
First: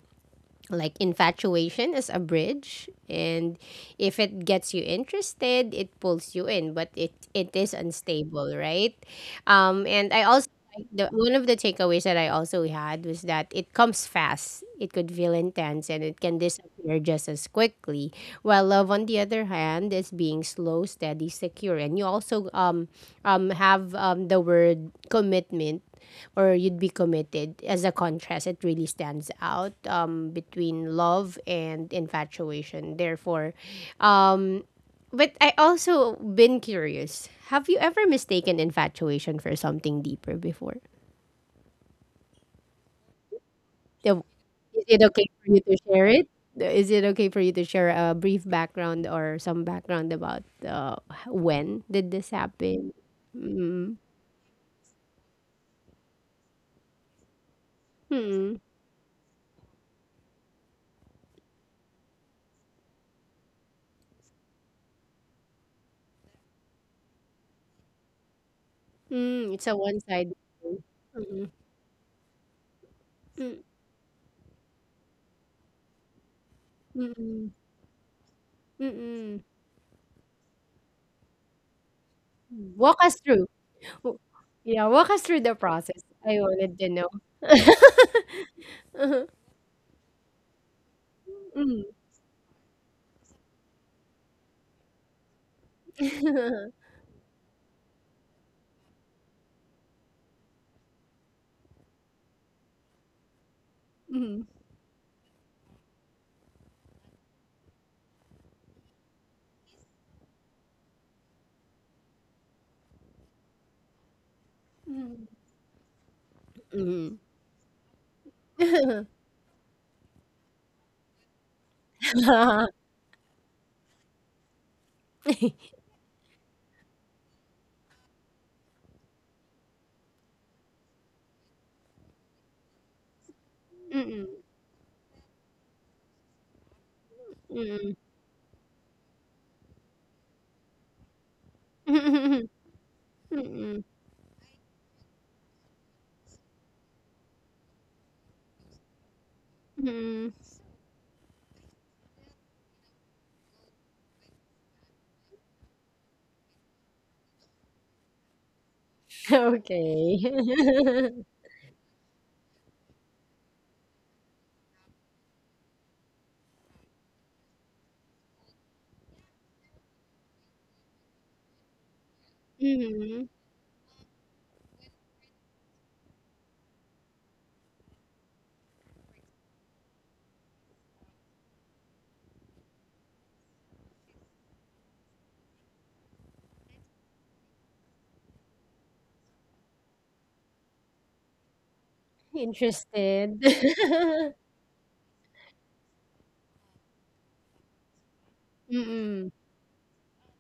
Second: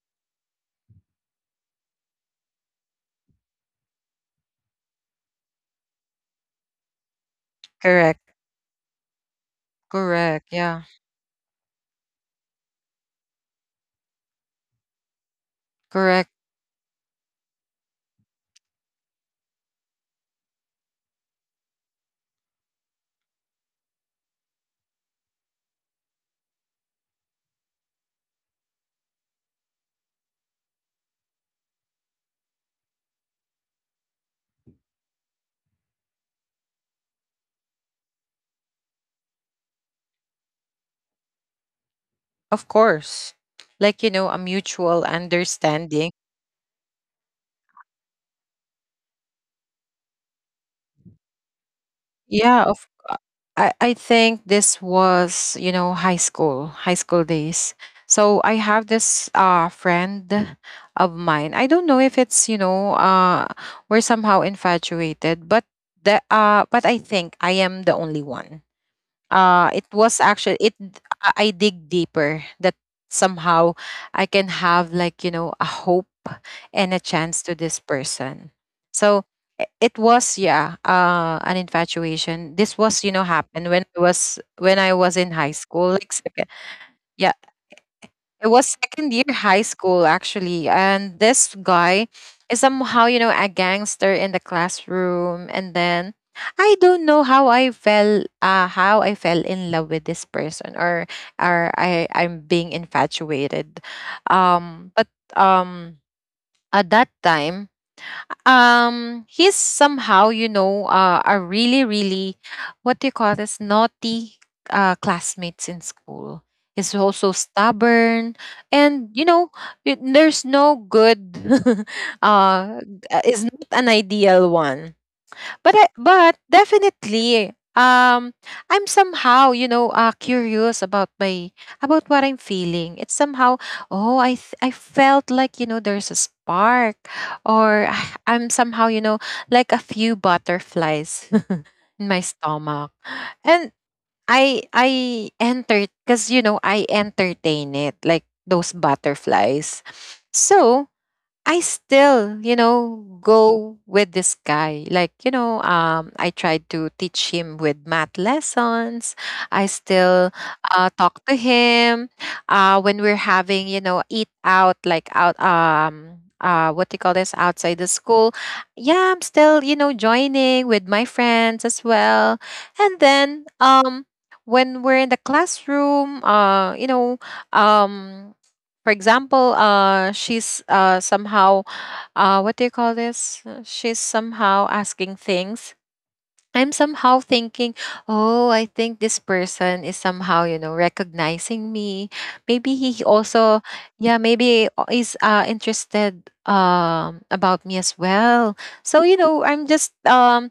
[SPEAKER 1] like infatuation is a bridge, and if it gets you interested, it pulls you in, but it is
[SPEAKER 2] Correct.
[SPEAKER 1] unstable, right? Um, and I
[SPEAKER 2] Correct,
[SPEAKER 1] also
[SPEAKER 2] yeah.
[SPEAKER 1] like the one of the takeaways that I also had was that it comes fast, it could feel intense, and it
[SPEAKER 2] Correct.
[SPEAKER 1] can disappear just as quickly. While love, on the other hand, is being slow, steady, secure. And you also have the word commitment or you'd be committed, as a contrast, it really stands out between love and infatuation. Therefore, um, but I also been curious, have you ever mistaken infatuation for something deeper before?
[SPEAKER 2] Of course, like you
[SPEAKER 1] So,
[SPEAKER 2] know, a
[SPEAKER 1] is it
[SPEAKER 2] mutual
[SPEAKER 1] okay for you to share
[SPEAKER 2] understanding.
[SPEAKER 1] it? Is it okay for you to share a brief background or some background about when did this
[SPEAKER 2] Yeah. of
[SPEAKER 1] happen?
[SPEAKER 2] i i
[SPEAKER 1] Mm-mm.
[SPEAKER 2] think this was, you know, high school days. So I
[SPEAKER 1] Mm-mm.
[SPEAKER 2] have this friend of mine. I don't know if it's, you know, we're somehow infatuated, but the but I think I am the only one.
[SPEAKER 1] Mm, it's a
[SPEAKER 2] It was
[SPEAKER 1] one-sided
[SPEAKER 2] actually it,
[SPEAKER 1] thing.
[SPEAKER 2] I
[SPEAKER 1] Mm-mm.
[SPEAKER 2] dig deeper that
[SPEAKER 1] Mm,
[SPEAKER 2] somehow I can have, like, you know, a hope and a chance
[SPEAKER 1] mm-mm.
[SPEAKER 2] to this person. So
[SPEAKER 1] Mm-mm.
[SPEAKER 2] it was, yeah, an infatuation. This
[SPEAKER 1] Walk
[SPEAKER 2] was, you
[SPEAKER 1] us
[SPEAKER 2] know,
[SPEAKER 1] through.
[SPEAKER 2] happened when I
[SPEAKER 1] W-
[SPEAKER 2] was when
[SPEAKER 1] Yeah,
[SPEAKER 2] i
[SPEAKER 1] walk
[SPEAKER 2] was
[SPEAKER 1] us
[SPEAKER 2] in
[SPEAKER 1] through the
[SPEAKER 2] high school,
[SPEAKER 1] process.
[SPEAKER 2] like
[SPEAKER 1] I
[SPEAKER 2] second.
[SPEAKER 1] wanted to know.
[SPEAKER 2] Yeah, it was second
[SPEAKER 1] Uh-huh.
[SPEAKER 2] year high school, actually, and this
[SPEAKER 1] Mm.
[SPEAKER 2] guy is somehow, you know, a gangster in the classroom. And then I don't know how I fell in love with this person, or I'm being infatuated.
[SPEAKER 1] Mm.
[SPEAKER 2] But um at that time, he's somehow, you know, a what do you call this, naughty
[SPEAKER 1] Mm.
[SPEAKER 2] classmates in school. He's
[SPEAKER 1] Mm.
[SPEAKER 2] also stubborn, and
[SPEAKER 1] Mm.
[SPEAKER 2] you know, there's no good. uh, uh, is not an ideal one, but definitely um I'm somehow, you know, curious about my, about what I'm feeling. It's somehow, I felt like, you know, there's a spark or
[SPEAKER 1] Mm.
[SPEAKER 2] I'm somehow, you know, like a few butterflies in my
[SPEAKER 1] Mm.
[SPEAKER 2] stomach. And
[SPEAKER 1] Mm.
[SPEAKER 2] I entered because you know I entertain it, like, those butterflies.
[SPEAKER 1] Mm.
[SPEAKER 2] So I still, you know, go with this guy. Like, you know, I tried to teach him with math lessons. I
[SPEAKER 1] Okay.
[SPEAKER 2] still talk to him when we're having, you know, eat out, like out, what do you call this, outside the school. Yeah, I'm still, you know, joining with my friends as well. And
[SPEAKER 1] Mhm.
[SPEAKER 2] then, when we're in the classroom, you know, um, for example, she's somehow, what do you call this? She's somehow asking things. I'm somehow thinking, oh, I think this person is somehow, you know, recognizing me. Maybe he
[SPEAKER 1] Interested.
[SPEAKER 2] also, yeah, maybe is interested about me as well. So you
[SPEAKER 1] Mm.
[SPEAKER 2] know, I'm just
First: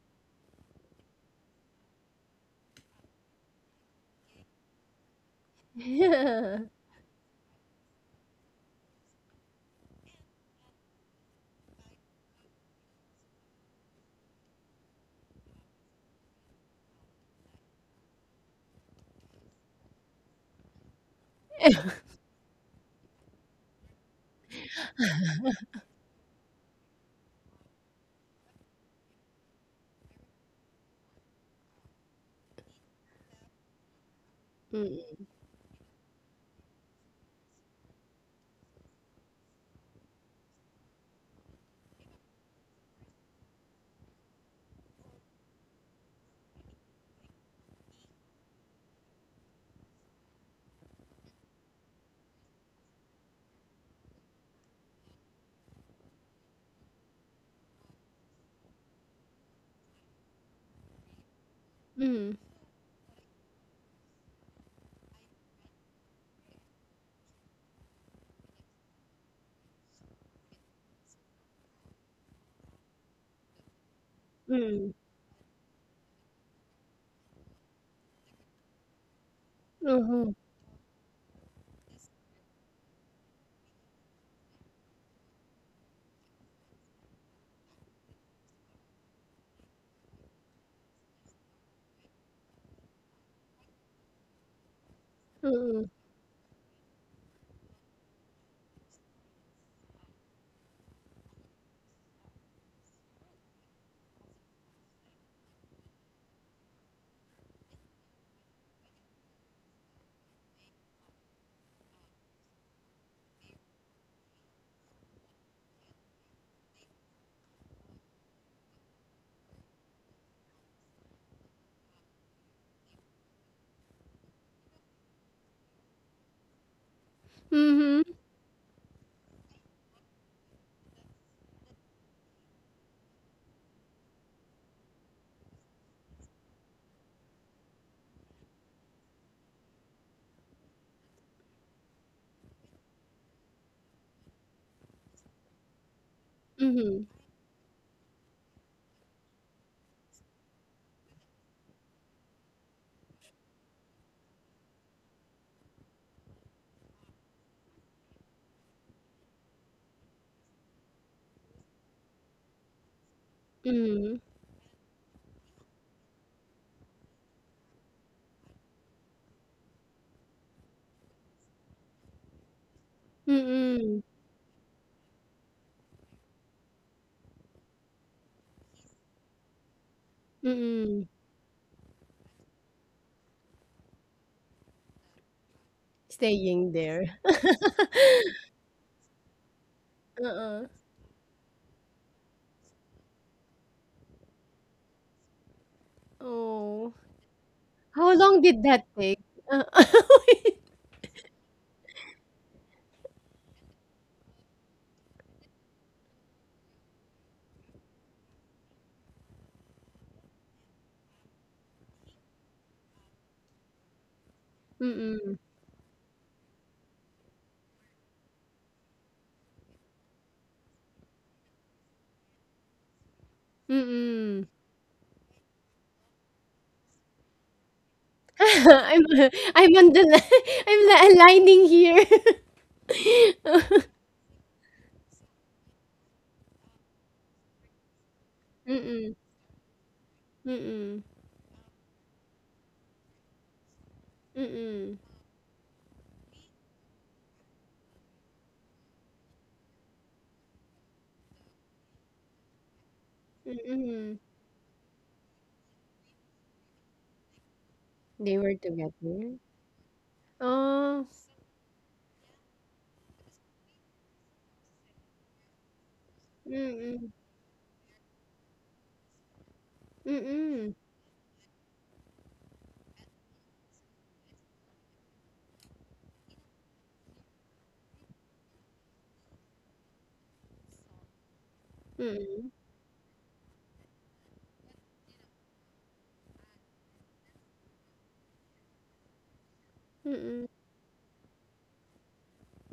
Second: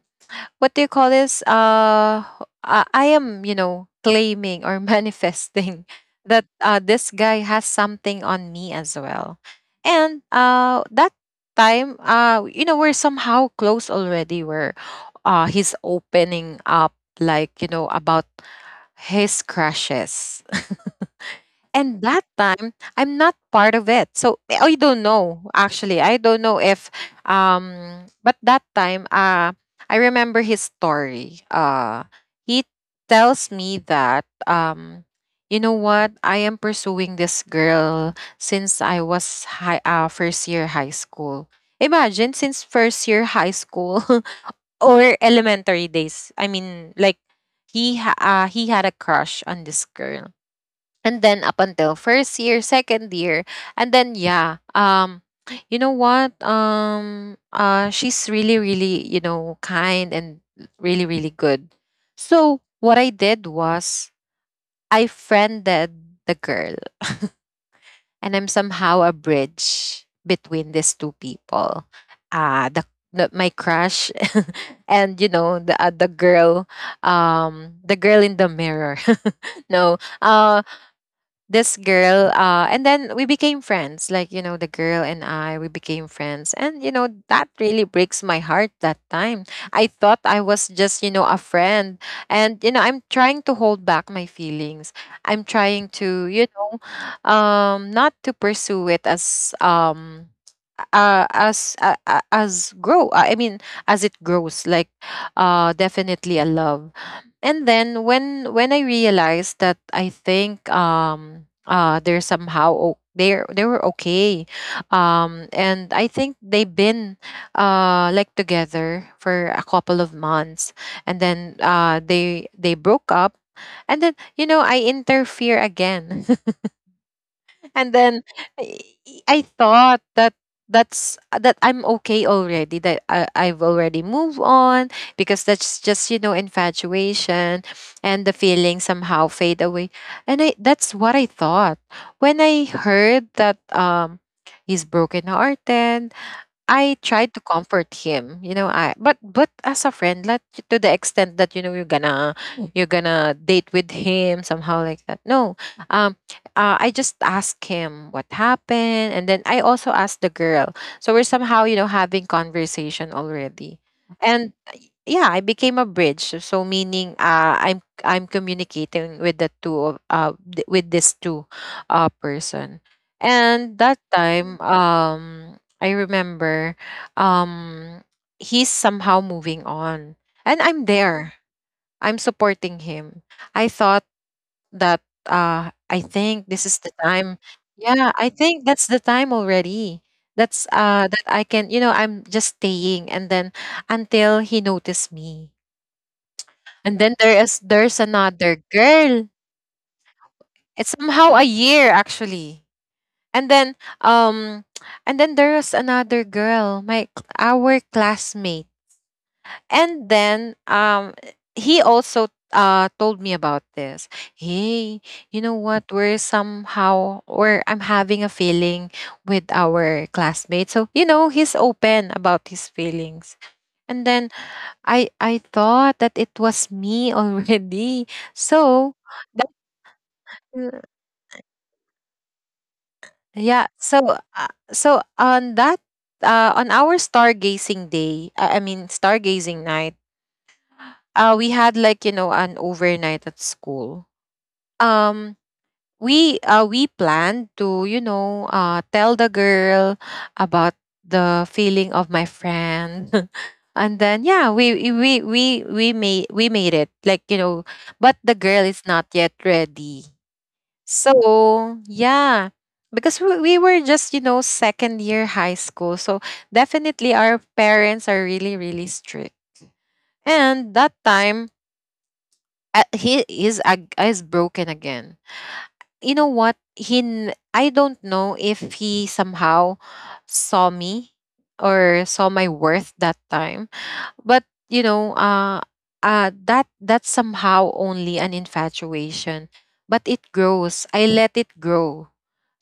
[SPEAKER 2] what do you call this? I am, you know, claiming or manifesting that this guy has something on me as well. And that time, you know, we're somehow close already, where he's opening up, like, you know, about his crushes. And that time, I'm not part of it. So I don't know, actually. I don't know if but that time I remember his story. He tells me that,
[SPEAKER 1] Mm,
[SPEAKER 2] you know what? I am pursuing this girl since I was high first year high school. Imagine, since first year high school or elementary days. I mean, like, he had a crush on this girl, and then up until first year, second year. And then, yeah, you know what, she's really, really, you know, kind and really, really good.
[SPEAKER 1] mm,
[SPEAKER 2] So what I did was I friended the girl. And I'm somehow a bridge between these two people. Ah, the my crush
[SPEAKER 1] mm.
[SPEAKER 2] and you know the girl, the girl in the mirror. No,
[SPEAKER 1] Mhm,
[SPEAKER 2] uh, this girl. And then we became friends. Like, you know, the girl and I, we became friends, and you know, that really breaks my heart that time. I thought I was just, you know, a friend. And you know, I'm trying to hold back my feelings. I'm
[SPEAKER 1] hmm.
[SPEAKER 2] trying to, you know, not to pursue it as as grow I mean as it grows, like, definitely a love. And then when I realized that, I think, they're somehow they're, they were okay. And I think they've been, like, together for a couple of months, and then they broke up. And then, you know, I interfere again. And
[SPEAKER 1] Mhm,
[SPEAKER 2] then I, I thought that that's that I'm okay already, that I've already moved on, because that's just, you know, infatuation, and the feelings somehow fade away. And I, that's what I thought. When I heard that, he's broken hearted,
[SPEAKER 1] mhm,
[SPEAKER 2] I tried to comfort him, you know, I but as a friend. Like, to the extent that you know, you're gonna date with him somehow like that. No, um, I just asked him what happened, and then I also asked the girl. So we're somehow, you know, having conversation already.
[SPEAKER 1] mhm,
[SPEAKER 2] And yeah, I became a bridge. So, so meaning I'm communicating with the two of with this two person. And
[SPEAKER 1] mm,
[SPEAKER 2] that time, I remember, um he's somehow moving on. And I'm
[SPEAKER 1] mm.
[SPEAKER 2] there, I'm supporting him. I thought that, I think this
[SPEAKER 1] Staying
[SPEAKER 2] is the
[SPEAKER 1] there.
[SPEAKER 2] time. Yeah, I think that's the time already.
[SPEAKER 1] Uh.
[SPEAKER 2] That's that I can, you know, I'm just staying, and then until he noticed me.
[SPEAKER 1] Oh.
[SPEAKER 2] And then there's
[SPEAKER 1] How long
[SPEAKER 2] another
[SPEAKER 1] did that take?
[SPEAKER 2] girl.
[SPEAKER 1] Uh,
[SPEAKER 2] It's somehow a year, actually. And then um and then there is another girl, my our classmate. And then he also told me about this. Hey,
[SPEAKER 1] mm,
[SPEAKER 2] you know what? We're somehow, or I'm having a feeling with our classmate. So, you know, he's open about his feelings. And then
[SPEAKER 1] mm.
[SPEAKER 2] I thought that it was me already.
[SPEAKER 1] I'm
[SPEAKER 2] So,
[SPEAKER 1] I'm on the li I'm
[SPEAKER 2] mm,
[SPEAKER 1] li- aligning here.
[SPEAKER 2] yeah. So, so on that, on our stargazing day, I mean,
[SPEAKER 1] Mm,
[SPEAKER 2] stargazing night,
[SPEAKER 1] mm,
[SPEAKER 2] we had, like, you know, an overnight at school.
[SPEAKER 1] mm.
[SPEAKER 2] Um, we planned to, you know, tell the girl about the feeling of my friend, and
[SPEAKER 1] Mm-mm.
[SPEAKER 2] then yeah, we made it, like, you know, but the
[SPEAKER 1] They were
[SPEAKER 2] girl is not yet
[SPEAKER 1] together.
[SPEAKER 2] ready.
[SPEAKER 1] Oh.
[SPEAKER 2] So, yeah, because we were just, you know, second year high school. So, definitely
[SPEAKER 1] Mm-mm.
[SPEAKER 2] our parents are really, really strict. And
[SPEAKER 1] Mm-mm.
[SPEAKER 2] that time, he is, is broken again. You know what? I don't know if he somehow saw me or saw
[SPEAKER 1] Mm-mm.
[SPEAKER 2] my worth that time. But you know, that, that's somehow only an infatuation, but it
[SPEAKER 1] Mm-mm.
[SPEAKER 2] grows. I let it grow.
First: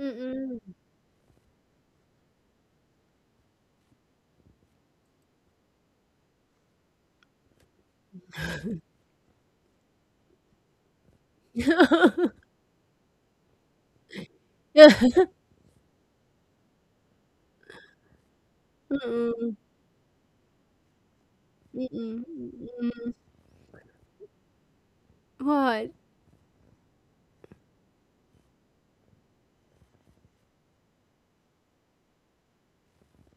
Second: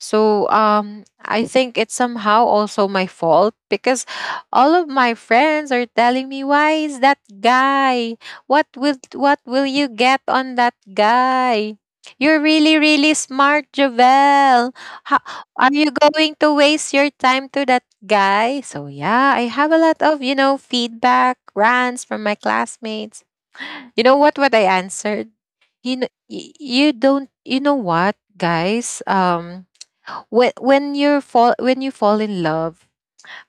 [SPEAKER 2] So, I think it's somehow also my fault, because all of my friends are telling me, "Why is that guy? What will you get on that guy?" You're really, really smart, Jovel. How,
[SPEAKER 1] Mm-mm.
[SPEAKER 2] are you going to waste your time to that guy? So yeah, I have a lot of, you know, feedback, rants from
[SPEAKER 1] Mm-mm.
[SPEAKER 2] my
[SPEAKER 1] Mm-mm.
[SPEAKER 2] classmates. You know what I answered?
[SPEAKER 1] What?
[SPEAKER 2] You know, you don't you know what, guys? When when you fall in love,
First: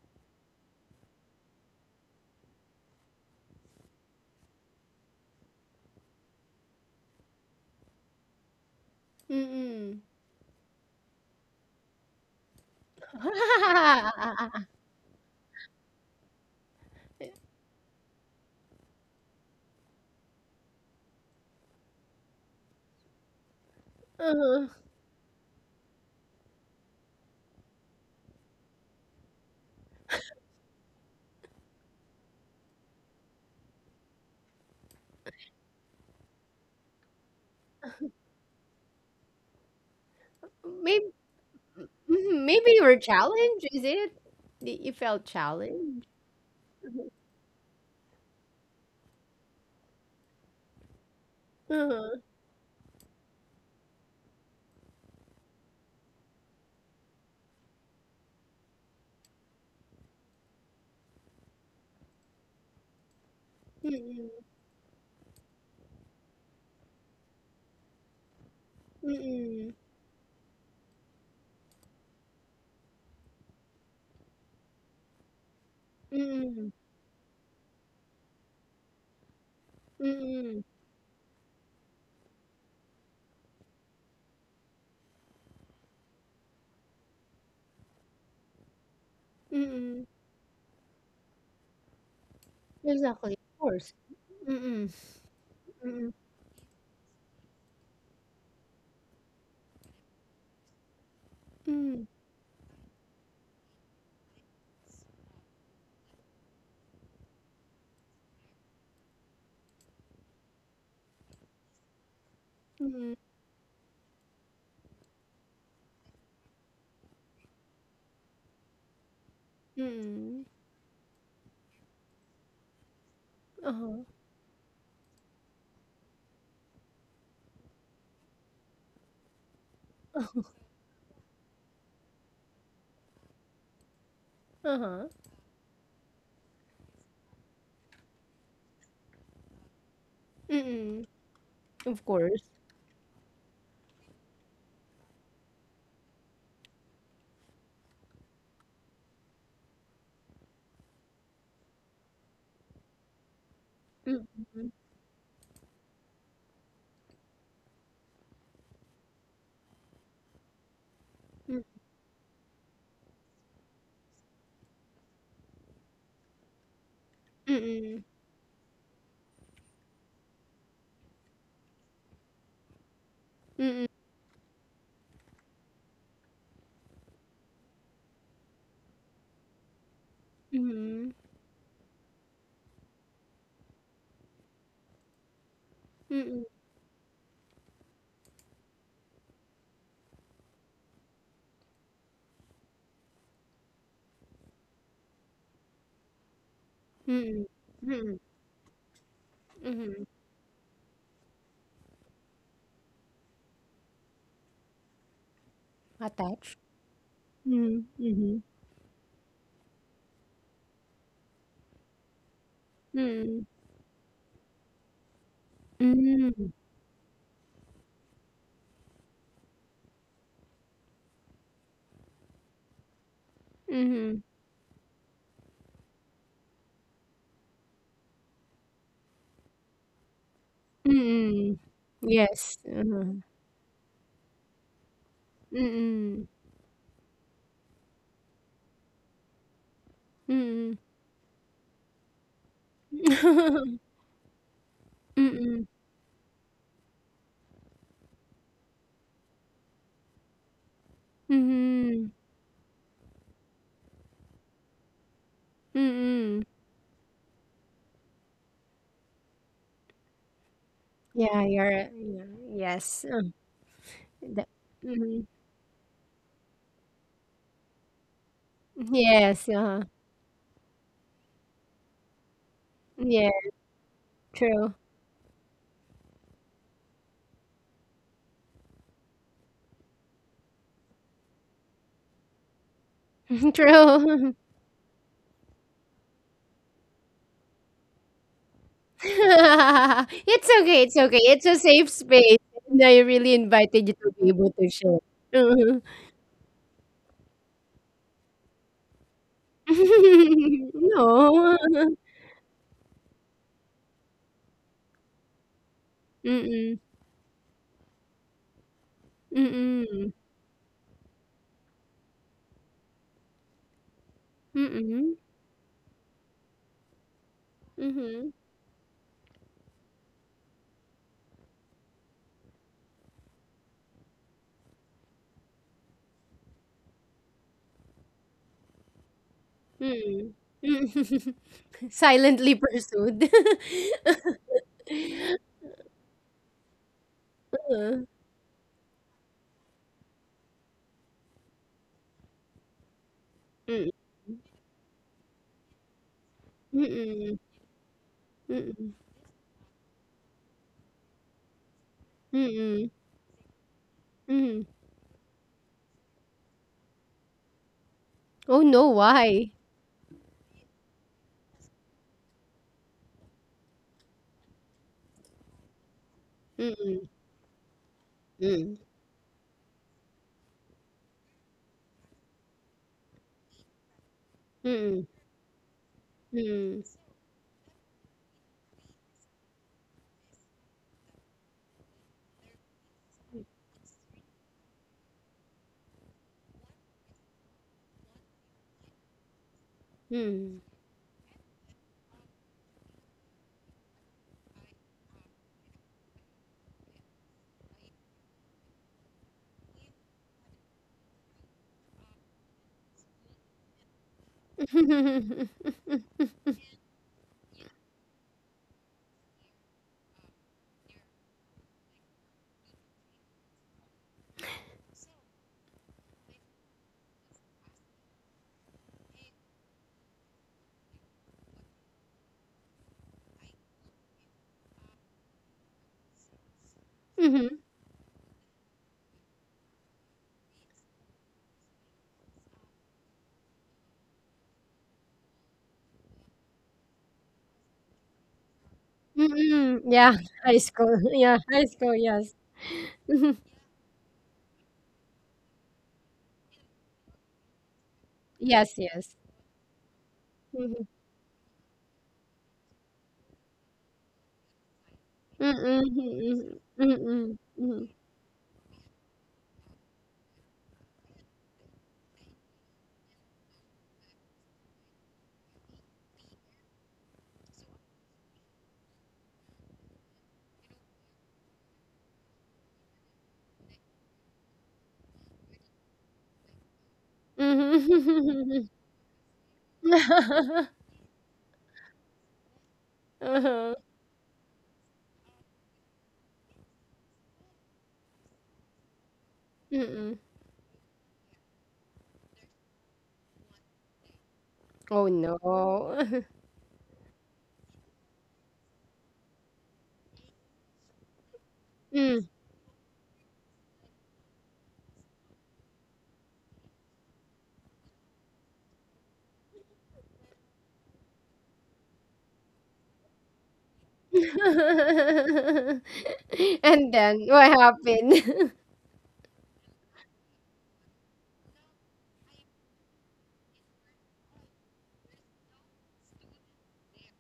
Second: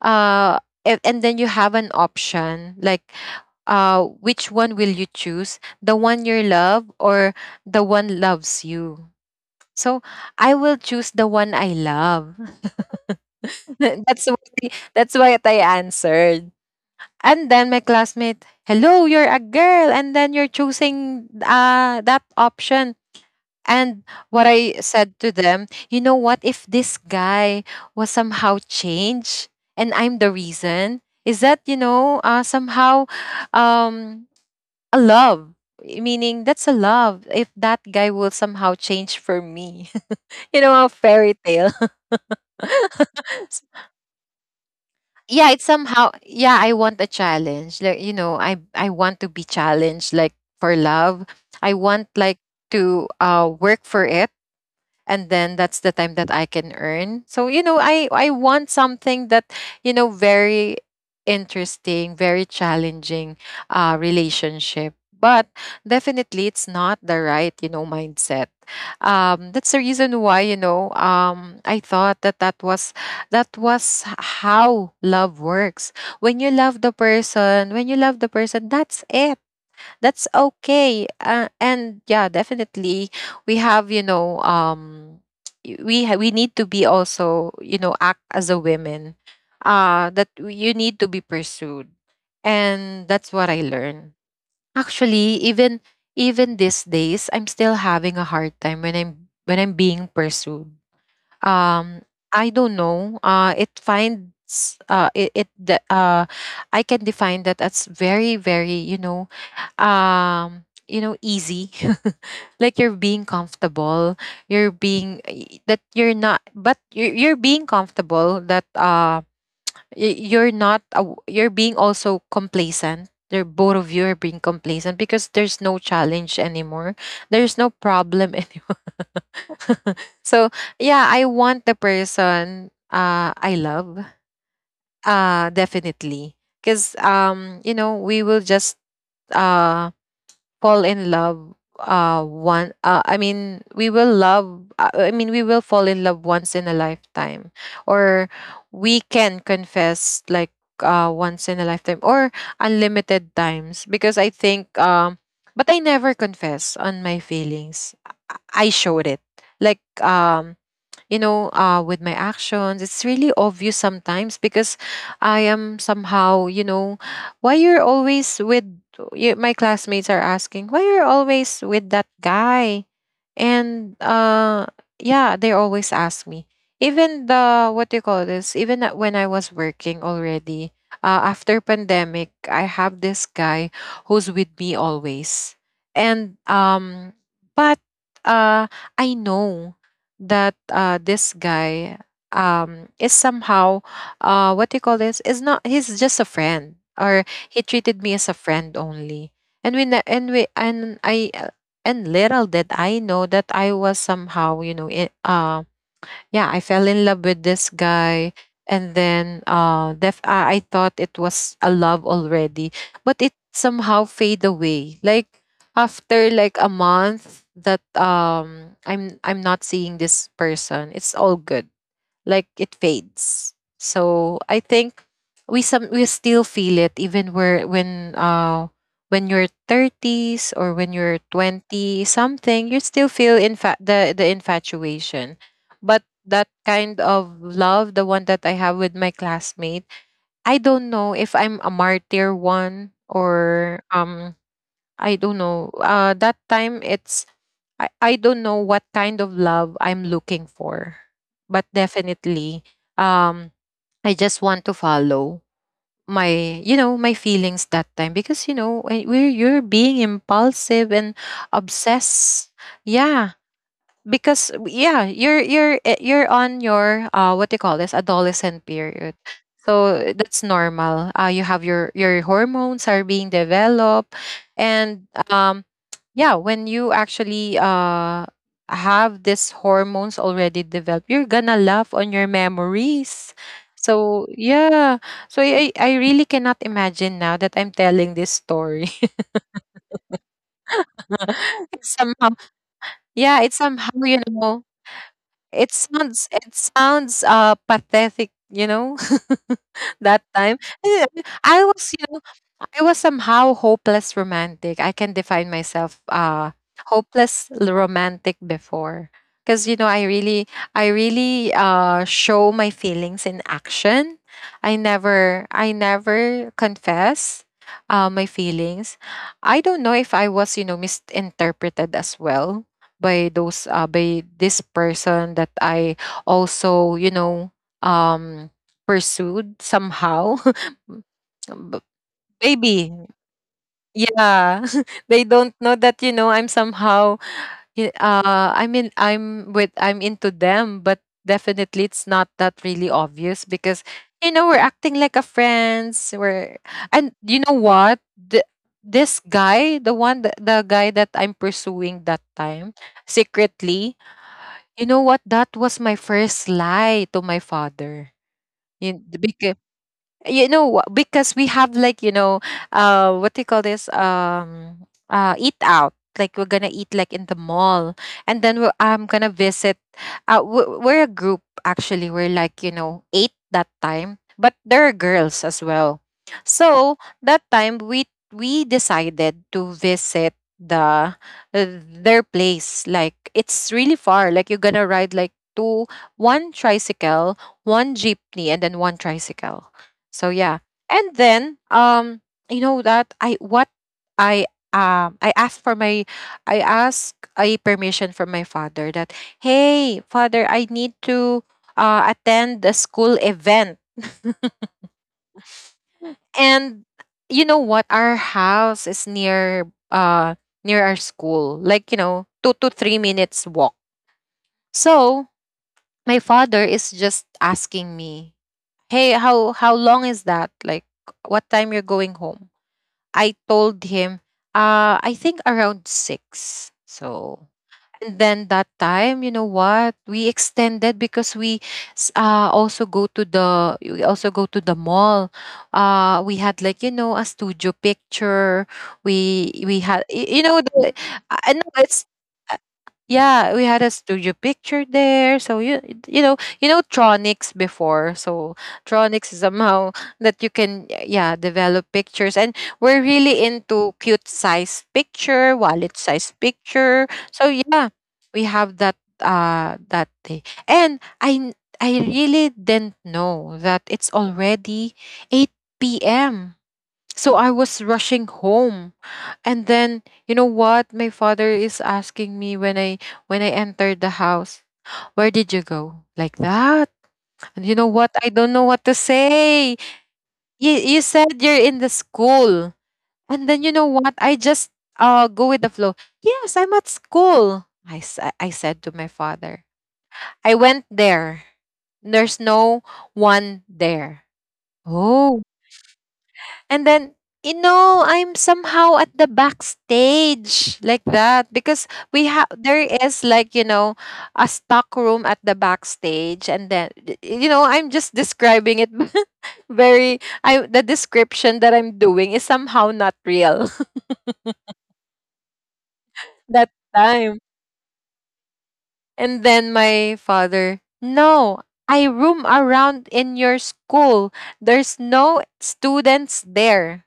[SPEAKER 2] and then you have an option, like, which one will you choose? The one you love or the one loves you? So
[SPEAKER 1] Mm-mm.
[SPEAKER 2] I will choose the one I love. That's that's what I answered. And then my classmate, "Hello, you're a girl, and then you're choosing that option." And what
[SPEAKER 1] Uh,
[SPEAKER 2] I said to them, you know what? If this guy was somehow changed, and I'm the reason, is that, you know, somehow, um a love. Meaning that's a love if that guy will somehow change for me. You know, a
[SPEAKER 1] maybe,
[SPEAKER 2] fairy tale.
[SPEAKER 1] maybe you were challenged, is it? Y- You felt
[SPEAKER 2] Yeah, it's
[SPEAKER 1] challenged?
[SPEAKER 2] somehow, yeah, I want a challenge. Like, you know, I want to be challenged, like, for love. I
[SPEAKER 1] Uh-huh.
[SPEAKER 2] want, like, to work for it, and then that's the time that I can earn. So you know, I want something that, you know, very interesting, very challenging
[SPEAKER 1] Mm-mm.
[SPEAKER 2] relationship. But definitely, it's not the right, you know, mindset.
[SPEAKER 1] Mm-mm.
[SPEAKER 2] That's the reason why, you know, I thought that that was how love works. When you
[SPEAKER 1] Mm-mm.
[SPEAKER 2] love the person, that's it, that's
[SPEAKER 1] Mm-mm.
[SPEAKER 2] okay. And yeah, definitely we have, you know, we need to be also, you know, act as a women,
[SPEAKER 1] Mm-mm.
[SPEAKER 2] you need to be pursued, and
[SPEAKER 1] Exactly.
[SPEAKER 2] that's
[SPEAKER 1] Of
[SPEAKER 2] what I
[SPEAKER 1] course.
[SPEAKER 2] learned.
[SPEAKER 1] Mm-mm.
[SPEAKER 2] Actually, even
[SPEAKER 1] Mm-mm.
[SPEAKER 2] these days I'm still having a hard time when I'm being pursued.
[SPEAKER 1] Mm-mm.
[SPEAKER 2] um I don't know, it finds, uh it, it the- uh I can define that as very, very, you know, you know, easy. Like, you're
[SPEAKER 1] Mm-mm.
[SPEAKER 2] being comfortable, that you're not, but you're being comfortable that
[SPEAKER 1] Mm.
[SPEAKER 2] you're not you're being also complacent. They're, both of
[SPEAKER 1] Uh-huh,
[SPEAKER 2] you are being complacent, because there's no challenge anymore, there's no problem anymore. So yeah, I want the person I love,
[SPEAKER 1] uh-huh.
[SPEAKER 2] definitely. Because, you know, we will just uh fall in
[SPEAKER 1] Mm.
[SPEAKER 2] love
[SPEAKER 1] Of course.
[SPEAKER 2] one I mean we will love, we will fall in love once in a lifetime. Or we can confess, like, once in a lifetime or unlimited times. Because I
[SPEAKER 1] Mm,
[SPEAKER 2] think,
[SPEAKER 1] mm,
[SPEAKER 2] but I never confess on my feelings. I showed it, like, you
[SPEAKER 1] mm,
[SPEAKER 2] know, with my actions. It's really obvious sometimes, because I am somehow, you know, why you're always with, my classmates are asking, why you're always with that guy?
[SPEAKER 1] mm,
[SPEAKER 2] And Yeah, they always ask me, even the what do you call this, even when I was working already,
[SPEAKER 1] mhm,
[SPEAKER 2] after pandemic. I have this guy who's with me always.
[SPEAKER 1] mm,
[SPEAKER 2] And but uh I know that this guy is somehow, what do you call this, is not, he's just a friend, or
[SPEAKER 1] mm,
[SPEAKER 2] he treated me
[SPEAKER 1] mm,
[SPEAKER 2] as a friend only. And when
[SPEAKER 1] mhm.
[SPEAKER 2] and we and I And little did I know that I was somehow, you know it, yeah, I
[SPEAKER 1] Attached?
[SPEAKER 2] fell in love with this
[SPEAKER 1] Mm,
[SPEAKER 2] guy.
[SPEAKER 1] mhm,
[SPEAKER 2] And then I thought it was a love already, but it
[SPEAKER 1] mm,
[SPEAKER 2] somehow fade away, like after
[SPEAKER 1] mm,
[SPEAKER 2] like a month that I'm not seeing this person, it's all good, like it fades.
[SPEAKER 1] mhm,
[SPEAKER 2] So I think we still feel it even where when you're 30s or when you're
[SPEAKER 1] mm.
[SPEAKER 2] 20
[SPEAKER 1] Yes,
[SPEAKER 2] something. You
[SPEAKER 1] uh-huh.
[SPEAKER 2] still feel the infatuation. But
[SPEAKER 1] Mm,
[SPEAKER 2] that kind of love, the one that I have with my classmate, I
[SPEAKER 1] mm.
[SPEAKER 2] don't know if I'm a martyr one, or I don't
[SPEAKER 1] Mm,
[SPEAKER 2] know, that time it's, I don't know what kind of love I'm looking for. But
[SPEAKER 1] mhm,
[SPEAKER 2] definitely, um, I just want to follow my,
[SPEAKER 1] mm.
[SPEAKER 2] you know, my feelings that time. Because you know, when we're you're being impulsive and
[SPEAKER 1] Yeah, you're yeah,
[SPEAKER 2] obsessed.
[SPEAKER 1] yes.
[SPEAKER 2] Yeah,
[SPEAKER 1] The
[SPEAKER 2] because yeah,
[SPEAKER 1] mhm.
[SPEAKER 2] you're on your what do you call this, adolescent period,
[SPEAKER 1] Yes, uh-huh.
[SPEAKER 2] so that's normal. You have your hormones are being
[SPEAKER 1] Yeah,
[SPEAKER 2] developed.
[SPEAKER 1] true.
[SPEAKER 2] And Yeah, when you actually have these hormones already developed, you're gonna laugh on your memories. So
[SPEAKER 1] True.
[SPEAKER 2] yeah, so I really cannot imagine now that I'm telling this story.
[SPEAKER 1] It's okay, it's okay. It's a safe
[SPEAKER 2] Somehow,
[SPEAKER 1] space, and I really
[SPEAKER 2] yeah, it's
[SPEAKER 1] invited you to
[SPEAKER 2] somehow,
[SPEAKER 1] be
[SPEAKER 2] you
[SPEAKER 1] able to
[SPEAKER 2] know,
[SPEAKER 1] share. Mhm.
[SPEAKER 2] it sounds pathetic, you know, that time. Eh,
[SPEAKER 1] No.
[SPEAKER 2] I was, you know, I was somehow hopeless romantic. I can define myself
[SPEAKER 1] Mm-mm.
[SPEAKER 2] hopeless romantic before. Cause you know,
[SPEAKER 1] Mm-mm.
[SPEAKER 2] I really, I really show my feelings in action.
[SPEAKER 1] Mm-mm.
[SPEAKER 2] I never confess
[SPEAKER 1] Mhm.
[SPEAKER 2] my feelings. I don't know if I was, you know, misinterpreted as well by those by this person that I also, you know, um pursued
[SPEAKER 1] Mm.
[SPEAKER 2] somehow.
[SPEAKER 1] Mm. Silently
[SPEAKER 2] Baby.
[SPEAKER 1] pursued.
[SPEAKER 2] Yeah, they don't know that, you know, I'm somehow.
[SPEAKER 1] Uh,
[SPEAKER 2] I mean, I'm into them, but definitely it's not that really obvious because
[SPEAKER 1] mm.
[SPEAKER 2] you know we're acting like a friends. We're and
[SPEAKER 1] Mm-mm.
[SPEAKER 2] you know what,
[SPEAKER 1] Mm-mm.
[SPEAKER 2] this guy, the one the guy that I'm pursuing that time
[SPEAKER 1] Mm-mm.
[SPEAKER 2] secretly,
[SPEAKER 1] Mm.
[SPEAKER 2] you know what, that was my first lie to my father.
[SPEAKER 1] Oh, no,
[SPEAKER 2] In,
[SPEAKER 1] why?
[SPEAKER 2] you know because we have, like, you know, what do you call this eat out, like we're gonna
[SPEAKER 1] Mm-mm.
[SPEAKER 2] eat like in the mall. And then
[SPEAKER 1] Mm-mm.
[SPEAKER 2] I'm gonna visit. We're a group actually, we're like, you know, eight that time, but there are girls as well.
[SPEAKER 1] Mm.
[SPEAKER 2] So that time we decided to visit the their place. Like it's really far, like you're gonna ride like two, one tricycle, one jeepney, and then one tricycle. So
[SPEAKER 1] Mm.
[SPEAKER 2] yeah. And then you know that I I asked for my, I asked a permission from my father that, hey father, I need to, attend the school event. And you know what, our house is near near our school, like, you know, 2 to 3 minutes walk. So my father is just asking me, "Hey, how long is that? Like what time you're going home?" I told him, I think around six. So, and then that time, you know what? We extended because we also go to the mall. We had, like, you know, a studio picture.
[SPEAKER 1] Mm,
[SPEAKER 2] We
[SPEAKER 1] yeah,
[SPEAKER 2] had you
[SPEAKER 1] high
[SPEAKER 2] know
[SPEAKER 1] school.
[SPEAKER 2] the,
[SPEAKER 1] Yeah, high
[SPEAKER 2] no,
[SPEAKER 1] school.
[SPEAKER 2] it's.
[SPEAKER 1] Yes,
[SPEAKER 2] Yeah, we had a studio picture there. So you know, you know Tronics before. So
[SPEAKER 1] yes, yes.
[SPEAKER 2] Tronics is somehow that you
[SPEAKER 1] Mhm.
[SPEAKER 2] can, yeah, develop pictures, and we're really into cute size
[SPEAKER 1] Mm,
[SPEAKER 2] picture, wallet size
[SPEAKER 1] mm, mm,
[SPEAKER 2] picture.
[SPEAKER 1] mm,
[SPEAKER 2] So yeah, we have that that day, and I really didn't know that it's already eight p.m. So I was rushing home. And then, you know what? My father is asking me when I entered the house, where did you go? Like that.
[SPEAKER 1] mm,
[SPEAKER 2] And you know what? I don't know
[SPEAKER 1] mhm.
[SPEAKER 2] what to say.
[SPEAKER 1] Mhm.
[SPEAKER 2] You said you're in the school. And then you
[SPEAKER 1] Uh-huh.
[SPEAKER 2] know what? I just go with the flow. Yes, I'm at school, I I said to my father.
[SPEAKER 1] Mm-mm.
[SPEAKER 2] I went there. There's no one there.
[SPEAKER 1] Oh no.
[SPEAKER 2] Oh. And then, you know, I'm somehow at the backstage, like that, because
[SPEAKER 1] Mm.
[SPEAKER 2] we have there is, like, you know, a stock room at the backstage. And then you know, I'm just describing it very, I the description that I'm doing is somehow not real. That
[SPEAKER 1] And then what
[SPEAKER 2] time.
[SPEAKER 1] happened?
[SPEAKER 2] And then my father, "No, I room around in your school. There's no students there."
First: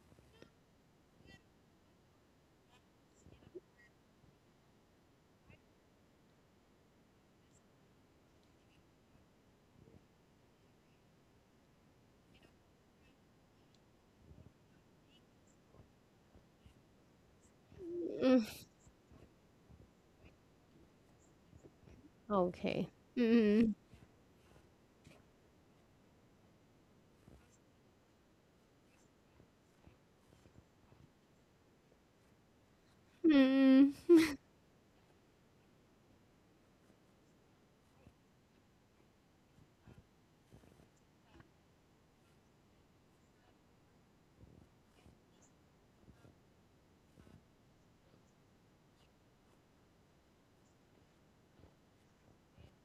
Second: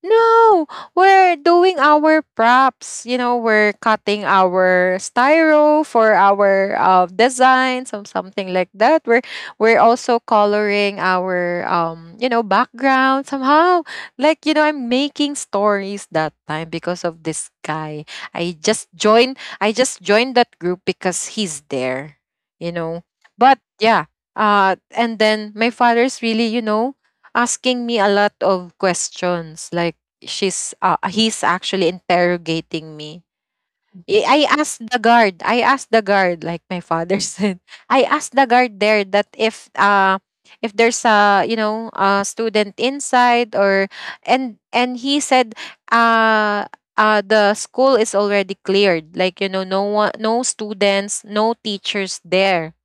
[SPEAKER 2] No, we're doing our props. You know, we're cutting our styro for our designs or something like that. We're also coloring our you know, background somehow. Like, you know, I'm making stories that time because of this guy.
[SPEAKER 1] Mm.
[SPEAKER 2] I just joined that group because he's there, you
[SPEAKER 1] Okay.
[SPEAKER 2] know. But
[SPEAKER 1] Mm.
[SPEAKER 2] yeah, and then my father's really, you know, asking me a lot of questions. Like she's he's actually interrogating me.
[SPEAKER 1] Mm.
[SPEAKER 2] I asked the guard. I asked the guard, like my father said. I asked the guard there that if there's a, you know, a student inside, or and he said, uh the school is already cleared, like, you know, no one, no students, no teachers there.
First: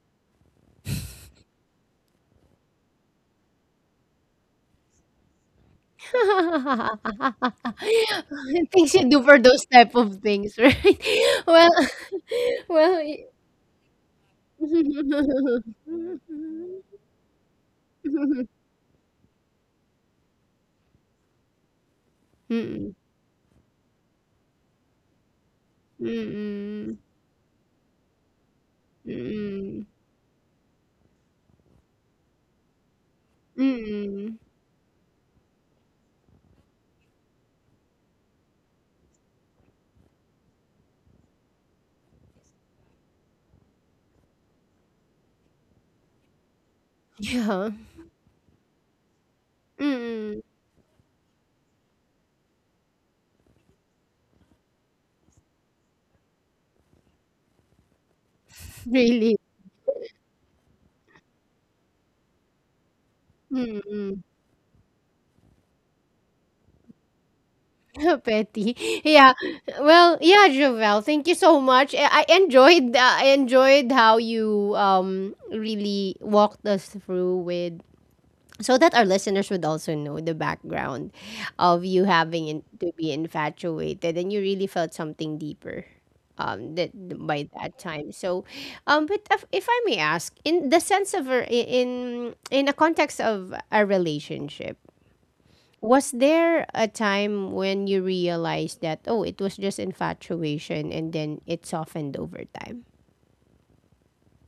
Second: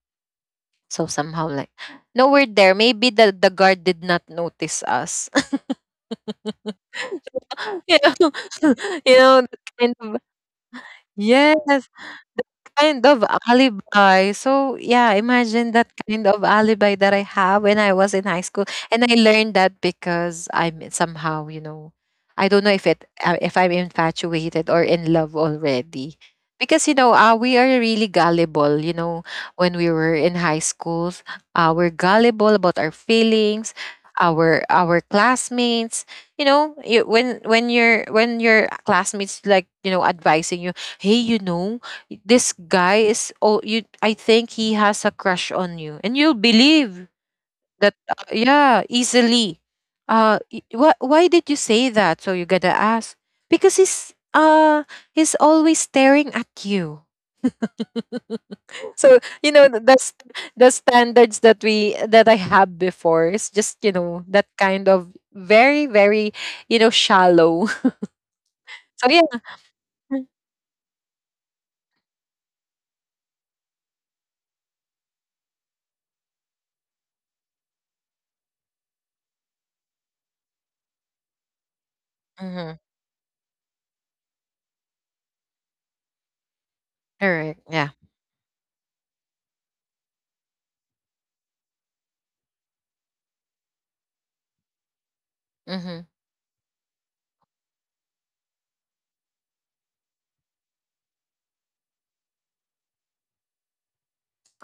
[SPEAKER 2] So somehow like, no, we're there, maybe the guard did not notice us. You know,
[SPEAKER 1] Things you
[SPEAKER 2] you
[SPEAKER 1] do for
[SPEAKER 2] know, that
[SPEAKER 1] those type
[SPEAKER 2] kind
[SPEAKER 1] of
[SPEAKER 2] of,
[SPEAKER 1] things, right?
[SPEAKER 2] yes,
[SPEAKER 1] Well,
[SPEAKER 2] kind
[SPEAKER 1] well,
[SPEAKER 2] of alibi. So yeah,
[SPEAKER 1] mm,
[SPEAKER 2] imagine that kind of alibi that I have when I was in high school, and I learned that because I'm somehow, you know, I don't know if it if I'm infatuated or in love already. Because you know,
[SPEAKER 1] mm,
[SPEAKER 2] we are really gullible. You know, when we
[SPEAKER 1] mm,
[SPEAKER 2] were in high schools, we're gullible about our feelings,
[SPEAKER 1] mm.
[SPEAKER 2] our classmates. You know, you, when your, when your classmates, like, you know, advising you, hey, you know, this guy is, oh, you, I think he has a crush on you, and you'll believe
[SPEAKER 1] Yeah.
[SPEAKER 2] that, yeah, easily. uh
[SPEAKER 1] Mm,
[SPEAKER 2] what, why did you say that, so you gotta ask? Because he's always staring at you. So
[SPEAKER 1] really.
[SPEAKER 2] you know that's the standards that we that I had before, is just, you
[SPEAKER 1] Mm,
[SPEAKER 2] know, that kind of very, very, you know, shallow.
[SPEAKER 1] petty.
[SPEAKER 2] So
[SPEAKER 1] Yeah.
[SPEAKER 2] yeah.
[SPEAKER 1] Well, yeah, Jovel, thank you so much. I enjoyed I enjoyed how you really walked us through with so that our listeners would also know the background of you having in,
[SPEAKER 2] Mhm.
[SPEAKER 1] to be infatuated and you really felt something deeper that by
[SPEAKER 2] Alright.
[SPEAKER 1] that
[SPEAKER 2] Yeah.
[SPEAKER 1] time. So um, but if I may ask, in the sense of a- in a context of a relationship,
[SPEAKER 2] Mm-hmm.
[SPEAKER 1] was there a time when you realized that oh, it was just infatuation and then it softened over time?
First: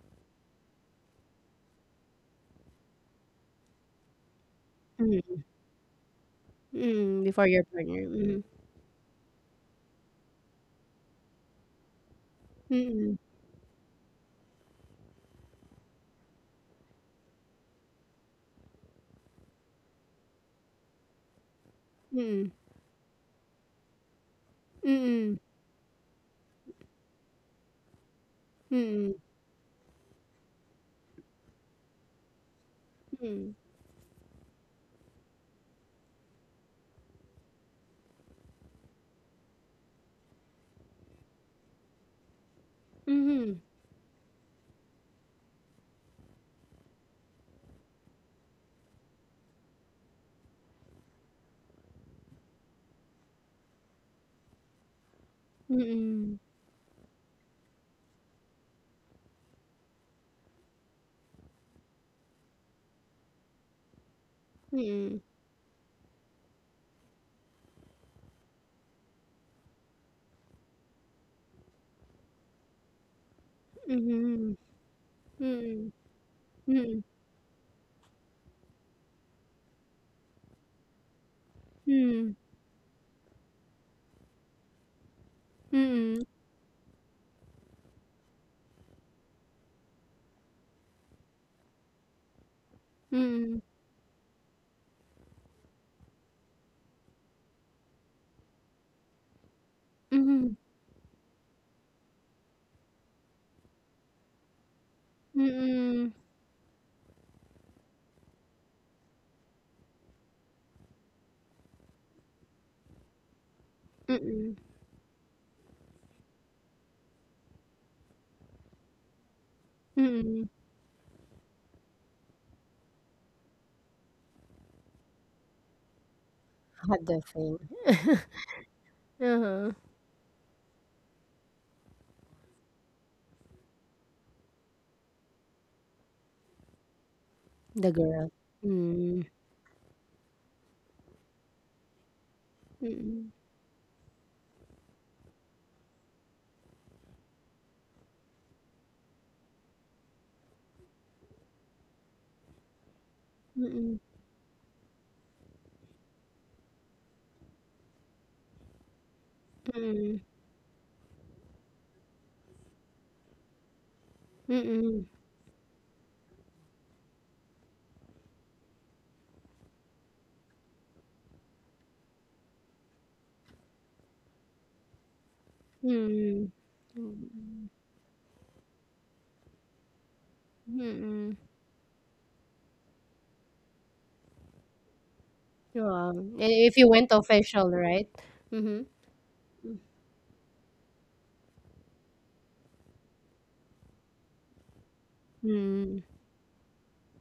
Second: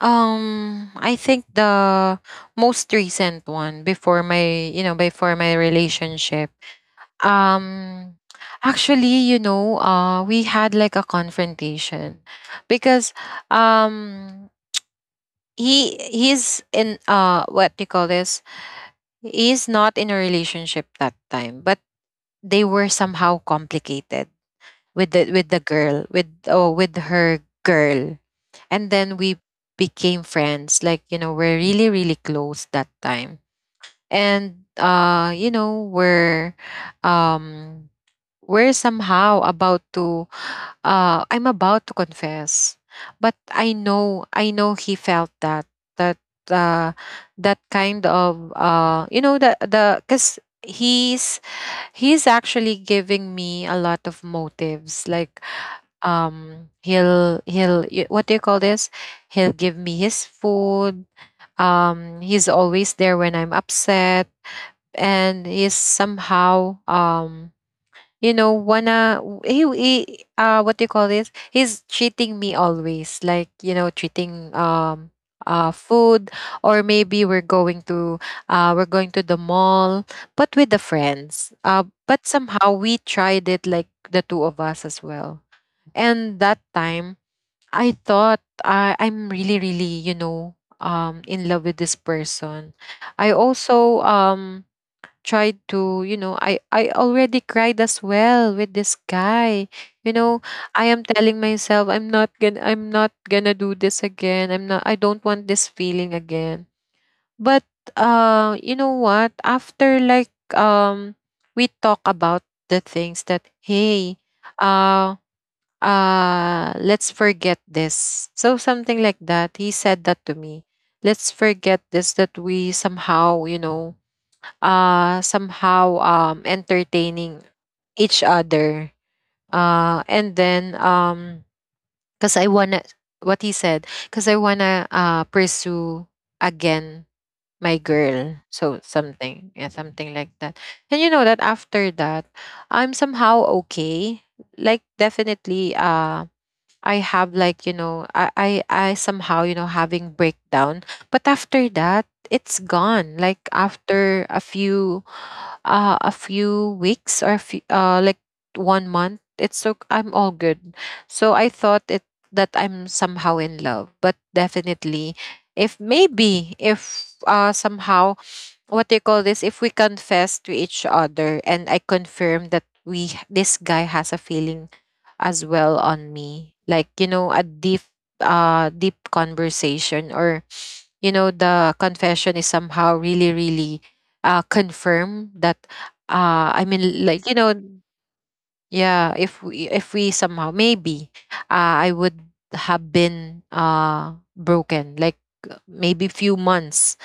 [SPEAKER 2] I think the most recent one before my, you know, before
[SPEAKER 1] Mm,
[SPEAKER 2] my relationship.
[SPEAKER 1] mm before your partner,
[SPEAKER 2] Um,
[SPEAKER 1] mm,
[SPEAKER 2] actually, you know, we had like a confrontation because
[SPEAKER 1] mm,
[SPEAKER 2] um he, he's in, what do you call this? He's not in a relationship that time, but
[SPEAKER 1] mm,
[SPEAKER 2] they were somehow complicated
[SPEAKER 1] mm,
[SPEAKER 2] with
[SPEAKER 1] mm,
[SPEAKER 2] the, with the girl, with, oh, with her girl. And
[SPEAKER 1] mm,
[SPEAKER 2] then we became friends, like, you know, we're really, really close that
[SPEAKER 1] mm.
[SPEAKER 2] time. And you know we're, um we're somehow about to, I'm about to confess. But
[SPEAKER 1] Mhm,
[SPEAKER 2] I know, I know he felt that, that, uh that kind of, you know, the, because he's actually giving me a lot of motives, like,
[SPEAKER 1] mm,
[SPEAKER 2] he'll, what do you call this, he'll give me his food. He's always there when I'm upset.
[SPEAKER 1] mm,
[SPEAKER 2] And he's somehow, you know, wanna, he, he, what do you call this, he's treating me always, like, you know, treating,
[SPEAKER 1] mhm, mm,
[SPEAKER 2] food. Or
[SPEAKER 1] mm,
[SPEAKER 2] maybe we're going to, we're going to the mall, but with the friends. But
[SPEAKER 1] mm,
[SPEAKER 2] somehow we tried it like the two of us as well.
[SPEAKER 1] mm,
[SPEAKER 2] And that time, I thought I'm really, really, you know, in love with this person. I
[SPEAKER 1] mm,
[SPEAKER 2] also tried to, you know, I already cried as well with this guy. You
[SPEAKER 1] mhm,
[SPEAKER 2] know, I am telling myself I'm not gonna do this again. I don't want this
[SPEAKER 1] mm,
[SPEAKER 2] feeling again. But you know what? After like we talk about the things that hey,
[SPEAKER 1] mm,
[SPEAKER 2] um let's forget this, so something like that, he said that
[SPEAKER 1] mm.
[SPEAKER 2] to me. Let's forget this, that we somehow, you know, somehow
[SPEAKER 1] Had the
[SPEAKER 2] entertaining
[SPEAKER 1] thing.
[SPEAKER 2] each other.
[SPEAKER 1] Uh-huh.
[SPEAKER 2] Uh and then um because I wanna, what he said, because I wanna pursue again my
[SPEAKER 1] The girl.
[SPEAKER 2] girl, so
[SPEAKER 1] Mm.
[SPEAKER 2] something, yeah, something like that. And you know that after that I'm
[SPEAKER 1] Mm,
[SPEAKER 2] somehow okay. Like, definitely, I have, like, you know, I somehow, you know, having breakdown, but after that it's gone, like
[SPEAKER 1] mm,
[SPEAKER 2] after a few, a few weeks, or a few, like 1 month. It's so
[SPEAKER 1] mm,
[SPEAKER 2] I'm all good. So I thought it, that I'm somehow in love, but
[SPEAKER 1] mm,
[SPEAKER 2] definitely, if maybe, if somehow, what do you call this, if we confess to each other and I confirm that we, this guy has a feeling as well on
[SPEAKER 1] mm,
[SPEAKER 2] me, like, you know, a
[SPEAKER 1] mm,
[SPEAKER 2] deep, deep conversation, or you
[SPEAKER 1] mm.
[SPEAKER 2] know, the confession is somehow really, really confirm that.
[SPEAKER 1] Wow. I- If
[SPEAKER 2] I
[SPEAKER 1] you went
[SPEAKER 2] mean, like, you
[SPEAKER 1] official,
[SPEAKER 2] know,
[SPEAKER 1] right? Mhm.
[SPEAKER 2] yeah, if we somehow maybe, I would have been broken, like
[SPEAKER 1] Mm,
[SPEAKER 2] maybe few months.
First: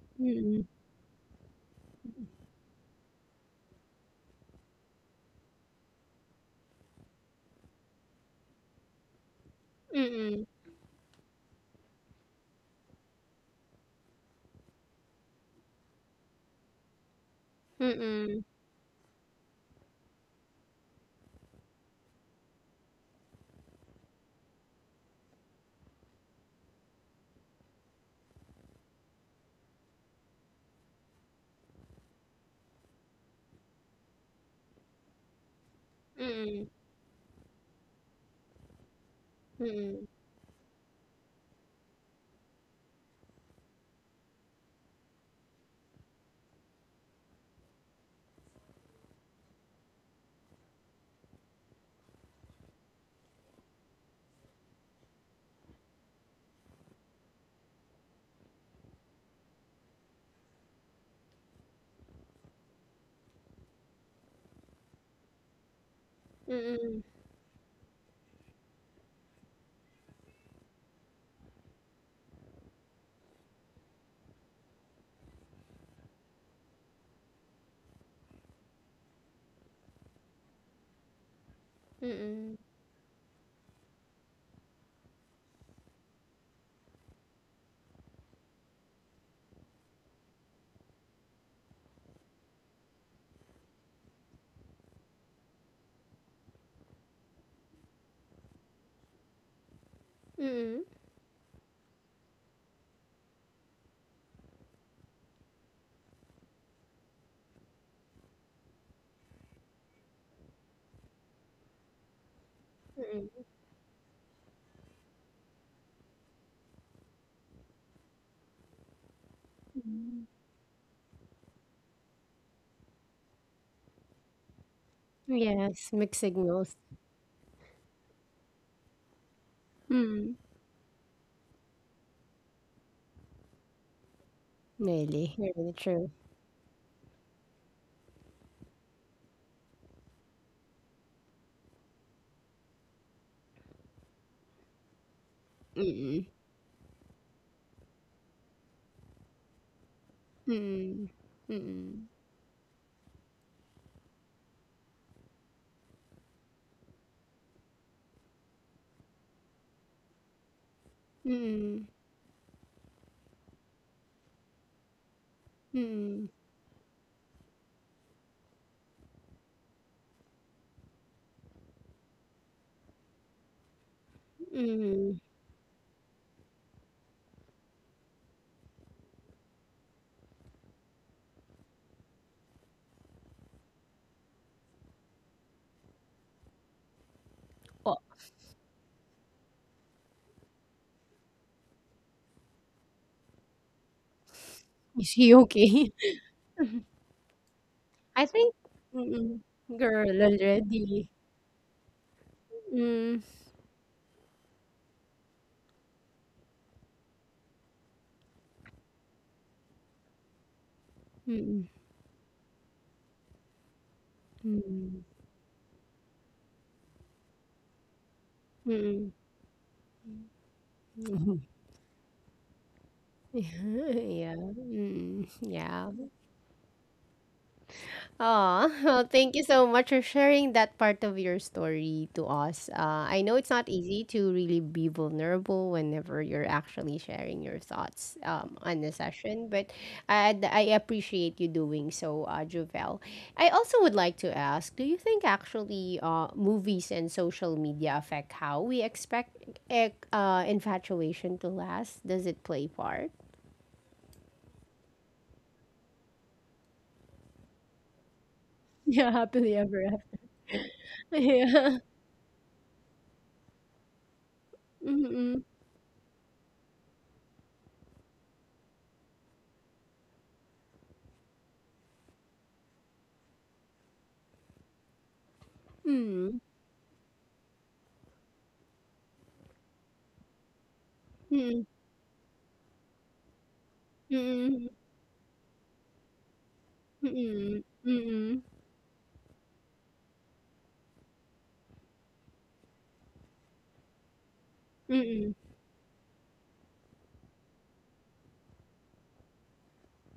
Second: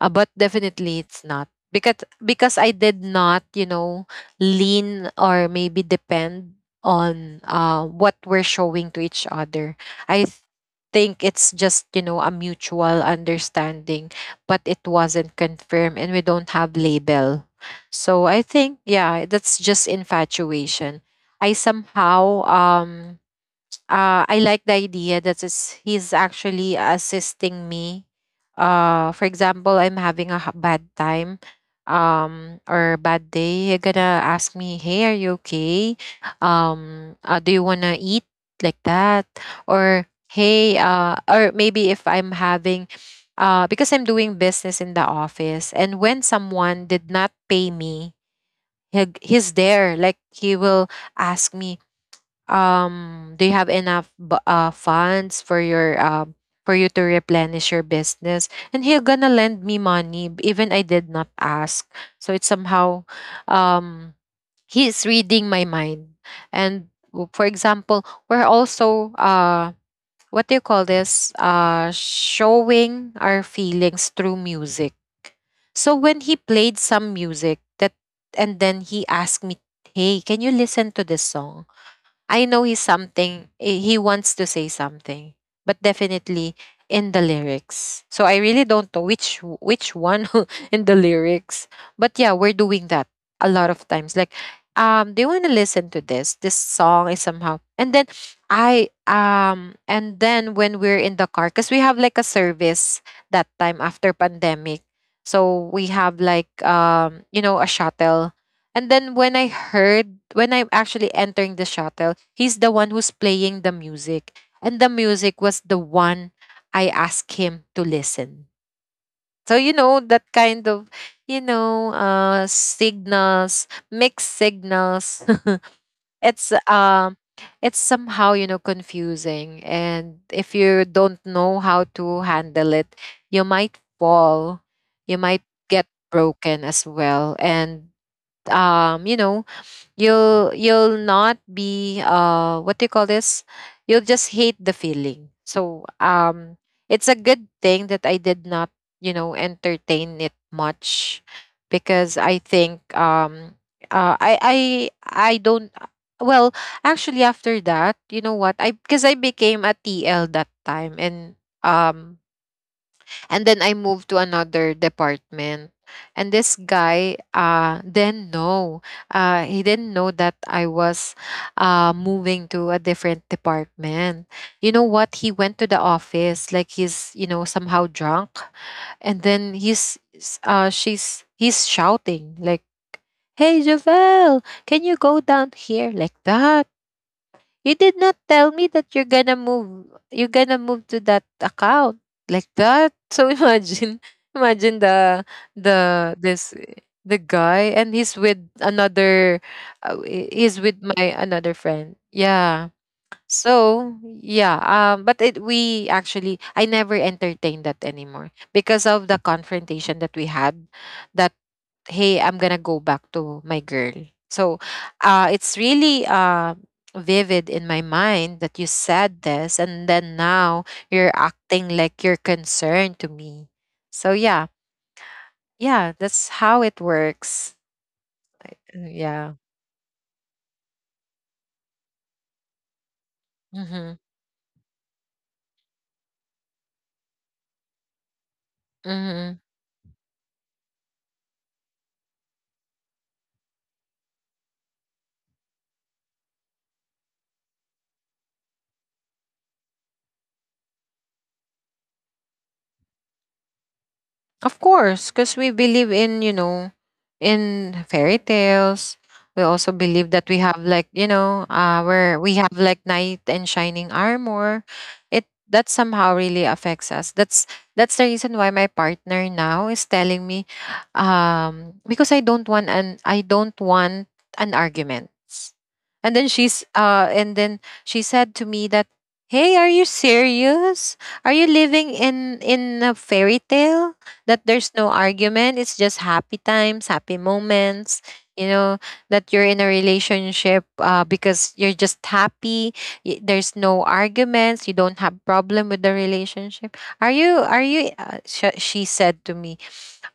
[SPEAKER 2] Uh, but
[SPEAKER 1] mm,
[SPEAKER 2] definitely it's not, because I did not, you know, lean or maybe depend on what we're showing to each other. I th-
[SPEAKER 1] mm,
[SPEAKER 2] think it's just, you know, a mutual understanding, but it wasn't confirmed and we don't have label.
[SPEAKER 1] mm,
[SPEAKER 2] So I
[SPEAKER 1] mm,
[SPEAKER 2] think, yeah, that's just infatuation. I somehow I like the idea that is, he's actually assisting me. For example, I'm having a bad time, or bad day. You're gonna ask me, "Hey, are you okay?
[SPEAKER 1] mm,
[SPEAKER 2] Do you wanna eat like that?" Or
[SPEAKER 1] mm,
[SPEAKER 2] "Hey," or maybe if I'm having, because I'm doing business in the office, and when someone did not pay me, he's there. Like, he will ask me, um, do you have enough funds for your, um, for you to replenish your business, and he'll gonna lend me money, even I did not ask. So it's somehow, um, he's reading my mind. And
[SPEAKER 1] mm,
[SPEAKER 2] for example, we're also what do you call this, showing our feelings through music. So when he played some music that, and then he asked me, "Hey, can you listen to this song?"
[SPEAKER 1] mm,
[SPEAKER 2] I
[SPEAKER 1] mm,
[SPEAKER 2] know he's something, eh, he wants to say something, but definitely in the lyrics. So I really don't know which one in the lyrics. But yeah, we're doing that a lot of times. Like, do you want to listen to this? This song is somehow, and then I, and then when
[SPEAKER 1] mm.
[SPEAKER 2] we're in the car, cause we have like a service that time after pandemic. So we have like, you know, a shuttle. And then when I heard, when I'm actually entering the shuttle, he's the one who's
[SPEAKER 1] Mm.
[SPEAKER 2] playing the music. And the music was the one I asked him to listen. So, you know,
[SPEAKER 1] Mm.
[SPEAKER 2] that kind of, you know, signals, mixed signals.
[SPEAKER 1] Yes, mixed
[SPEAKER 2] It's,
[SPEAKER 1] signals.
[SPEAKER 2] it's somehow, you know, confusing. And
[SPEAKER 1] Mm.
[SPEAKER 2] if you don't know how to handle it, you might fall. You
[SPEAKER 1] Really,
[SPEAKER 2] might
[SPEAKER 1] really
[SPEAKER 2] get
[SPEAKER 1] true.
[SPEAKER 2] broken as well. And, you know, you'll not be what do you call this, you'll just hate the feeling. So,
[SPEAKER 1] Mm.
[SPEAKER 2] um, it's a good thing that I did not, you know, entertain it
[SPEAKER 1] Mm.
[SPEAKER 2] much.
[SPEAKER 1] Mm.
[SPEAKER 2] Because I think, um, I I don't, well, actually after that, you know what, I, because I became a TL that time, and
[SPEAKER 1] Mm.
[SPEAKER 2] um, and then I moved to another department.
[SPEAKER 1] Mm.
[SPEAKER 2] And this guy, uh, didn't know. Uh, he didn't know that I was moving to a different department. You know
[SPEAKER 1] Mm.
[SPEAKER 2] what? He went to the office like he's, you know, somehow drunk. And then he's s- she's he's shouting like, "Hey Javel, can you go down here like that? You did
[SPEAKER 1] Oh,
[SPEAKER 2] not tell me that you're gonna move. You're gonna move to that account," like that. So imagine, imagine
[SPEAKER 1] is she okay?
[SPEAKER 2] the this the guy, and he's
[SPEAKER 1] I
[SPEAKER 2] with
[SPEAKER 1] think, mm,
[SPEAKER 2] another.
[SPEAKER 1] girl,
[SPEAKER 2] He's with
[SPEAKER 1] already.
[SPEAKER 2] my another friend. Yeah,
[SPEAKER 1] Mm,
[SPEAKER 2] so yeah, but it, we actually, I never entertained that anymore because of the confrontation that we had. That,
[SPEAKER 1] mm,
[SPEAKER 2] hey, I'm gonna go back to my girl. So,
[SPEAKER 1] mm,
[SPEAKER 2] it's really vivid in my mind that you
[SPEAKER 1] mm.
[SPEAKER 2] said this, and then now you're acting like you're concerned to me. So
[SPEAKER 1] Yeah,
[SPEAKER 2] yeah,
[SPEAKER 1] mm, yeah.
[SPEAKER 2] yeah, that's how it works.
[SPEAKER 1] Aw, well,
[SPEAKER 2] Yeah.
[SPEAKER 1] thank you so much for sharing that part of your story to us. I know it's not
[SPEAKER 2] Mm-hmm.
[SPEAKER 1] easy to really be vulnerable whenever you're actually sharing your thoughts on the
[SPEAKER 2] Mm-hmm.
[SPEAKER 1] session, but I appreciate you doing so, Jovel. I also would like to ask, do you think actually movies and social media affect how we expect infatuation to last? Does it play part?
[SPEAKER 2] Of course, because we believe in, you know, in fairy tales.
[SPEAKER 1] Yeah,
[SPEAKER 2] We
[SPEAKER 1] happily
[SPEAKER 2] also
[SPEAKER 1] ever
[SPEAKER 2] believe
[SPEAKER 1] after.
[SPEAKER 2] that we have like, you know,
[SPEAKER 1] Yeah.
[SPEAKER 2] uh, where we have like knight and shining armor. It
[SPEAKER 1] Mm-mm.
[SPEAKER 2] that somehow really affects us. That's the reason why my partner now is telling me, because I don't want an argument. And then
[SPEAKER 1] Mm-mm.
[SPEAKER 2] she said to me that, "Hey, are you serious? Are you living in a fairy tale?" That
[SPEAKER 1] Mm,
[SPEAKER 2] there's no argument. It's just happy times, happy
[SPEAKER 1] mm,
[SPEAKER 2] moments.
[SPEAKER 1] mm,
[SPEAKER 2] You know, that you're in a relationship, because you're just happy. There's no arguments. You don't have
[SPEAKER 1] mm,
[SPEAKER 2] problem with the relationship. She said to me,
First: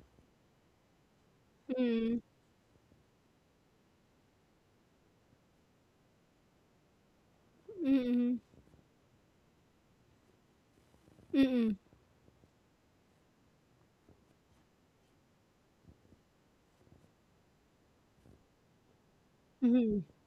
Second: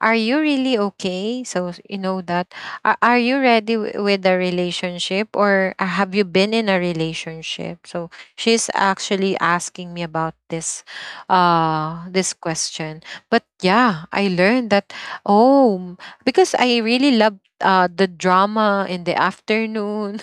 [SPEAKER 2] are you really okay? So, you
[SPEAKER 1] mm,
[SPEAKER 2] know that. Are you ready with a relationship, or have you been in a relationship? So,
[SPEAKER 1] mm,
[SPEAKER 2] she's actually asking me about
[SPEAKER 1] mm, mhm. Mm,
[SPEAKER 2] this question. But yeah, I learned that, oh, because I really love the drama in the afternoon.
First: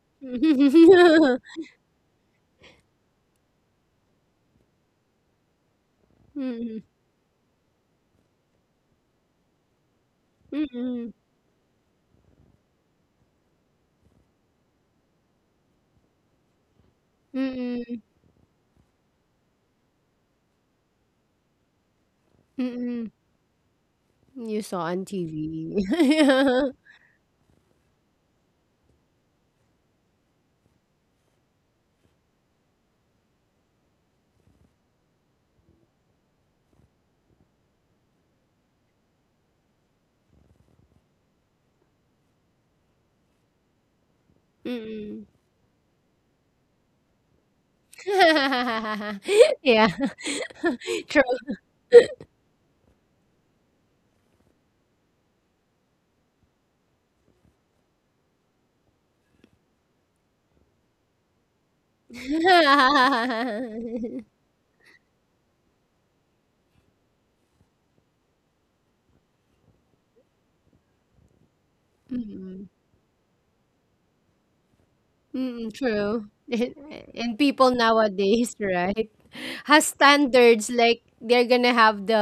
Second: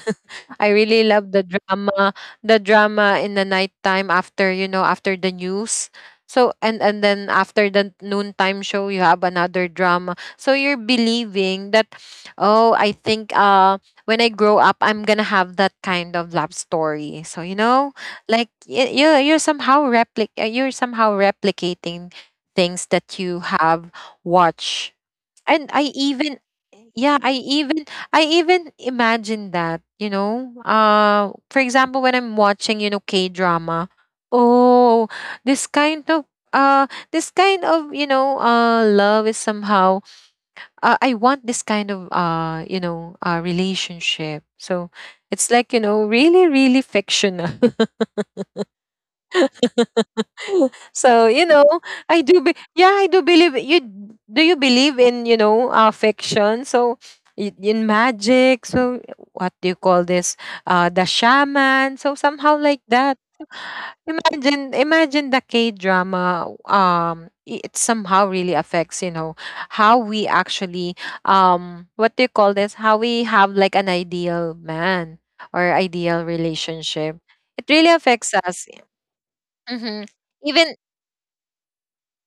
[SPEAKER 2] I really love the drama in the nighttime after, you know, after the news. So, and then after the noontime show, you have another drama. So
[SPEAKER 1] mm,
[SPEAKER 2] you're
[SPEAKER 1] mm,
[SPEAKER 2] believing that, oh, I think, uh, when I grow up, I'm going to have that kind of love story. So you know,
[SPEAKER 1] mm.
[SPEAKER 2] like, you you're somehow replic you're somehow replicating things that you have
[SPEAKER 1] You saw
[SPEAKER 2] watched.
[SPEAKER 1] on
[SPEAKER 2] And
[SPEAKER 1] TV.
[SPEAKER 2] I even, yeah, I even, I even imagine that, you know. Uh, for example, when I'm watching, you know, K drama, oh, this kind of, uh this kind of, you know, uh, love is somehow, I want this kind of, you know, uh, relationship. So
[SPEAKER 1] Mm.
[SPEAKER 2] it's like, you know, really, really fictional.
[SPEAKER 1] Yeah,
[SPEAKER 2] So
[SPEAKER 1] true.
[SPEAKER 2] you know, yeah, I do believe. You do you believe in, you know, fiction. So in magic. So what do you call this, uh, the shaman, so somehow like that. Imagine, imagine the K drama, um, it somehow really affects, you know, how we actually, um, what do you call
[SPEAKER 1] Mm,
[SPEAKER 2] this, how we have like an ideal man or
[SPEAKER 1] mm,
[SPEAKER 2] ideal
[SPEAKER 1] true.
[SPEAKER 2] relationship.
[SPEAKER 1] And
[SPEAKER 2] It
[SPEAKER 1] people
[SPEAKER 2] really affects
[SPEAKER 1] nowadays,
[SPEAKER 2] us.
[SPEAKER 1] right, has
[SPEAKER 2] Hmm.
[SPEAKER 1] standards
[SPEAKER 2] Even,
[SPEAKER 1] like they're gonna have the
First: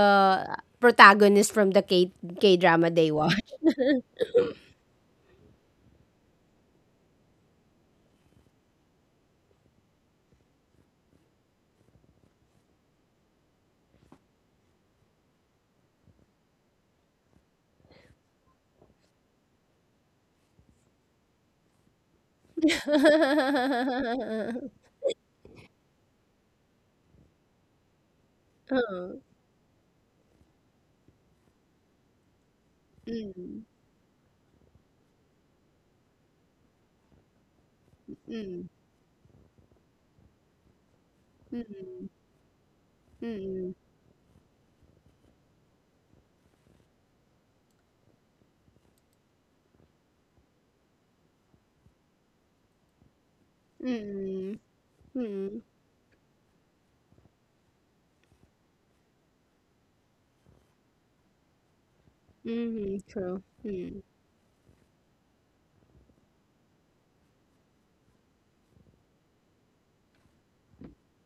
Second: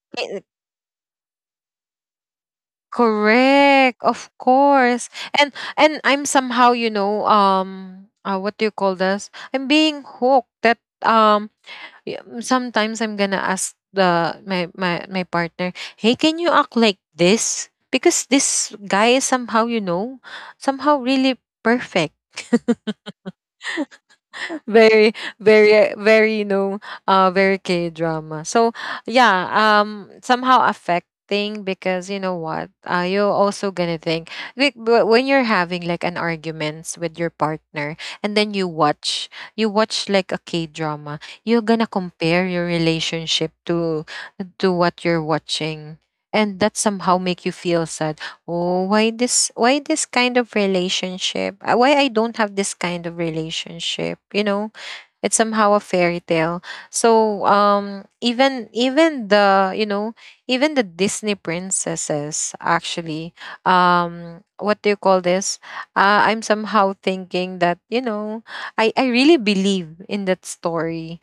[SPEAKER 1] protagonist from the K drama they watch.
[SPEAKER 2] correct, of course. And I'm somehow, you know, um, what do you call this? I'm being hooked that um, sometimes I'm gonna ask the my partner, "Hey, can you act like this?" Because this guy is somehow, you know, somehow really perfect. Very, very, very, you know, uh, very K drama. So
[SPEAKER 1] Oh,
[SPEAKER 2] yeah, um, somehow affecting, because you know what? Uh, you're
[SPEAKER 1] mm,
[SPEAKER 2] also gonna think like, when you're having like an arguments with your partner and then you
[SPEAKER 1] mm,
[SPEAKER 2] watch, you watch like a K drama, you're gonna
[SPEAKER 1] mm,
[SPEAKER 2] compare your relationship
[SPEAKER 1] mm,
[SPEAKER 2] to what you're watching. And that somehow make you feel sad. Oh, why this, why this kind of relationship? Why I don't have this kind of relationship? You
[SPEAKER 1] mm,
[SPEAKER 2] know, it's
[SPEAKER 1] mm,
[SPEAKER 2] somehow a fairy tale. So, um, even the, you know, even the Disney princesses
[SPEAKER 1] mhm,
[SPEAKER 2] actually,
[SPEAKER 1] true, mm.
[SPEAKER 2] um, what do you call this? I'm somehow thinking that, you know, I really believe in that story.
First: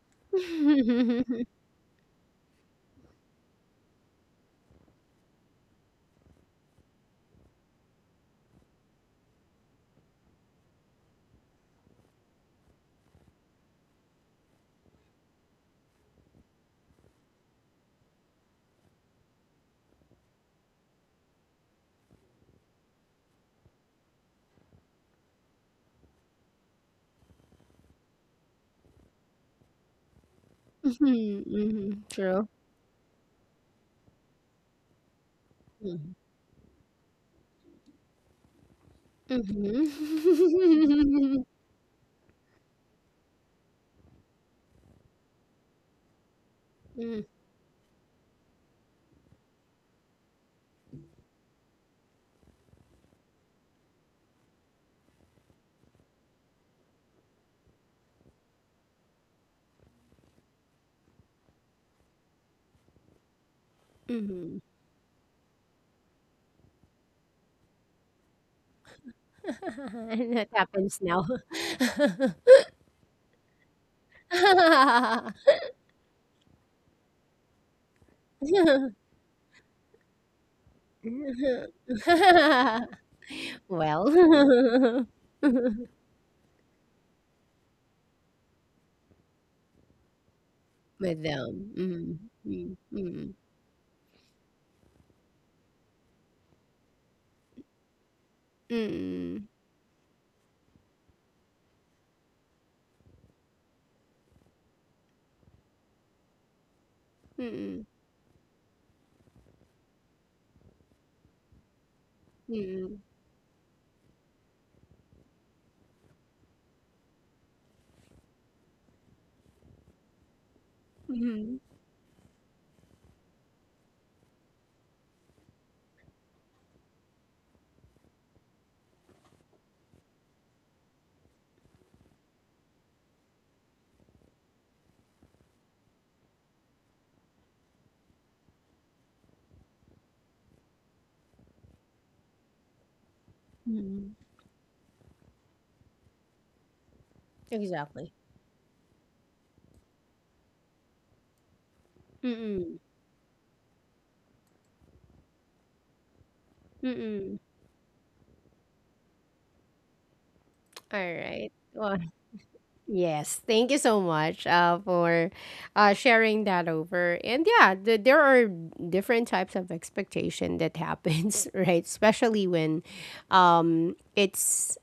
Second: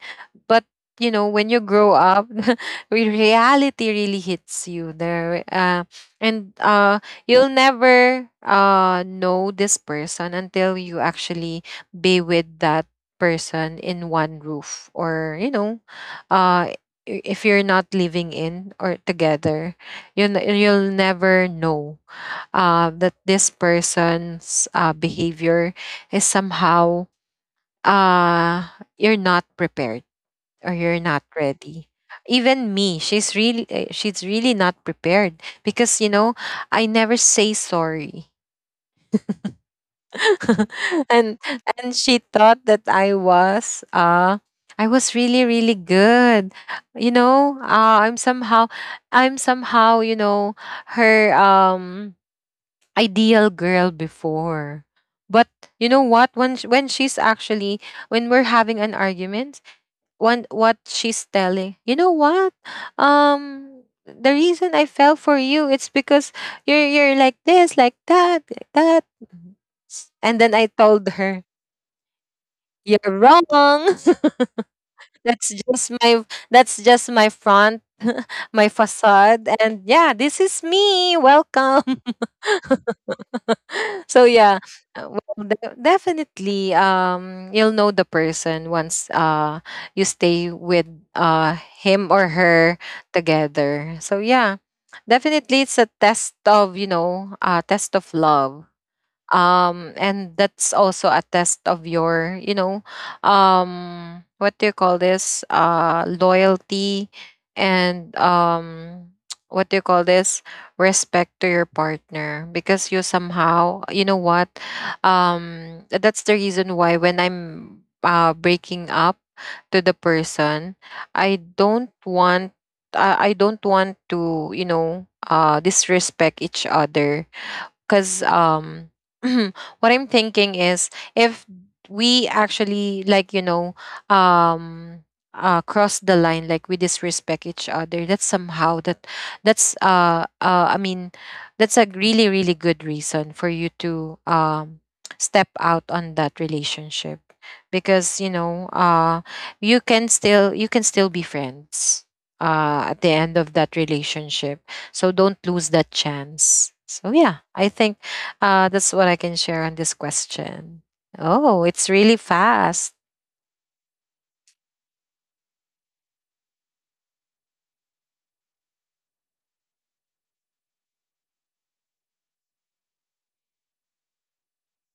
[SPEAKER 2] But, you know, when you grow up, reality really hits you there, and you'll never, know this person until you actually be with that person in one roof. Or you know, uh, if you're not living in or together, you you'll never know, that this person's, behavior is somehow, uh, you're not prepared or you're not
[SPEAKER 1] Mhm,
[SPEAKER 2] ready.
[SPEAKER 1] mhm, true,
[SPEAKER 2] Even me, she's really, eh, she's really not prepared because, you
[SPEAKER 1] mhm,
[SPEAKER 2] know, I never say sorry. and
[SPEAKER 1] mhm.
[SPEAKER 2] and she thought that I was uh, I was really, really good, you
[SPEAKER 1] Mm,
[SPEAKER 2] know. Uh, I'm somehow, you know, her um, ideal girl before. But, you know what, when when she's actually, when we're having an argument, one, what she's telling, you know what, um, the
[SPEAKER 1] mhm.
[SPEAKER 2] reason I fell for you, it's because you're like this, like that, like that. And
[SPEAKER 1] It
[SPEAKER 2] then I
[SPEAKER 1] happens
[SPEAKER 2] told
[SPEAKER 1] now.
[SPEAKER 2] her, you're wrong. That's just my, that's just my front. My facade. And yeah, this is me, welcome.
[SPEAKER 1] Well,
[SPEAKER 2] So yeah, well, definitely, um, you'll know the person once, uh, you stay with,
[SPEAKER 1] with
[SPEAKER 2] uh,
[SPEAKER 1] them.
[SPEAKER 2] him or
[SPEAKER 1] Mm,
[SPEAKER 2] her
[SPEAKER 1] mm, mm,
[SPEAKER 2] together. So yeah, definitely it's a test of, you know, uh, test of love,
[SPEAKER 1] mm.
[SPEAKER 2] um, and that's also a test of your, you know, um, what do you call this, uh, loyalty,
[SPEAKER 1] Mm,
[SPEAKER 2] and um, what do you call this, respect to your partner, because
[SPEAKER 1] mm,
[SPEAKER 2] you somehow, you know what, um, that's the reason why when I'm, uh, breaking up to the person, i
[SPEAKER 1] mhm,
[SPEAKER 2] don't want I don't want to, you know, disrespect each other, because um, what I'm thinking is, if we actually, like, you know, um, uh, cross the line, like we disrespect each other, that's somehow that, that's I mean, that's a really, really good reason for you to
[SPEAKER 1] mhm.
[SPEAKER 2] um, step out on that relationship.
[SPEAKER 1] Exactly.
[SPEAKER 2] Because, you know, uh, you can still be friends,
[SPEAKER 1] Mm,
[SPEAKER 2] uh, at the end of that relationship. So don't lose that chance. So yeah,
[SPEAKER 1] mm.
[SPEAKER 2] I think, that's what I can share on this question. Oh,
[SPEAKER 1] Alright.
[SPEAKER 2] it's
[SPEAKER 1] Well,
[SPEAKER 2] really fast.
[SPEAKER 1] yes, thank you so much, for, sharing that over, and yeah, the there are different types of expectation that happens, right? Especially when, it's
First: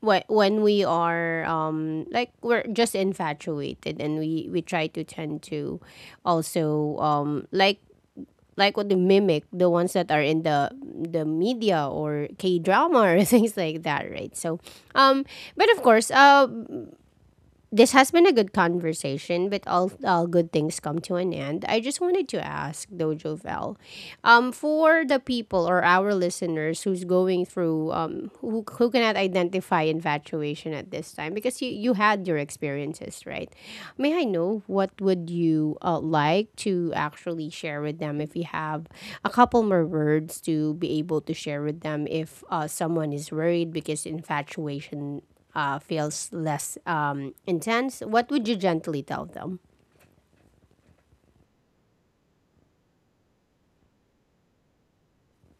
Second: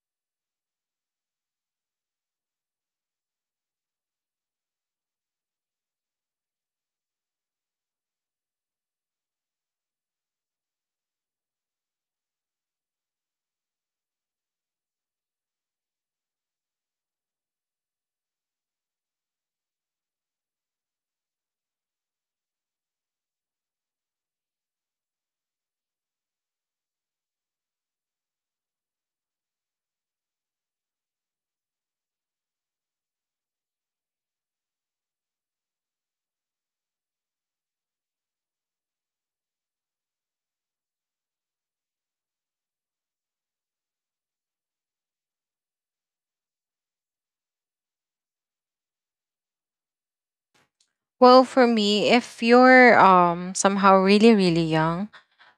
[SPEAKER 1] when we are, like we're just infatuated and we try to tend to also, like what they mimic the ones that are in the media or K drama or things like that, right? So, um, but of course, this has been a good conversation, but all good things come to an end. I just wanted to ask Dojo Val, for the people or our listeners who's going through, who cannot identify infatuation at this time, because you had your experiences, right? May I know what would you like to actually share with them if you have a couple more words to be able to share with them if someone is worried because infatuation feels less intense, what would you gently tell them?
[SPEAKER 2] Well, for me, if you're um, somehow really, really young,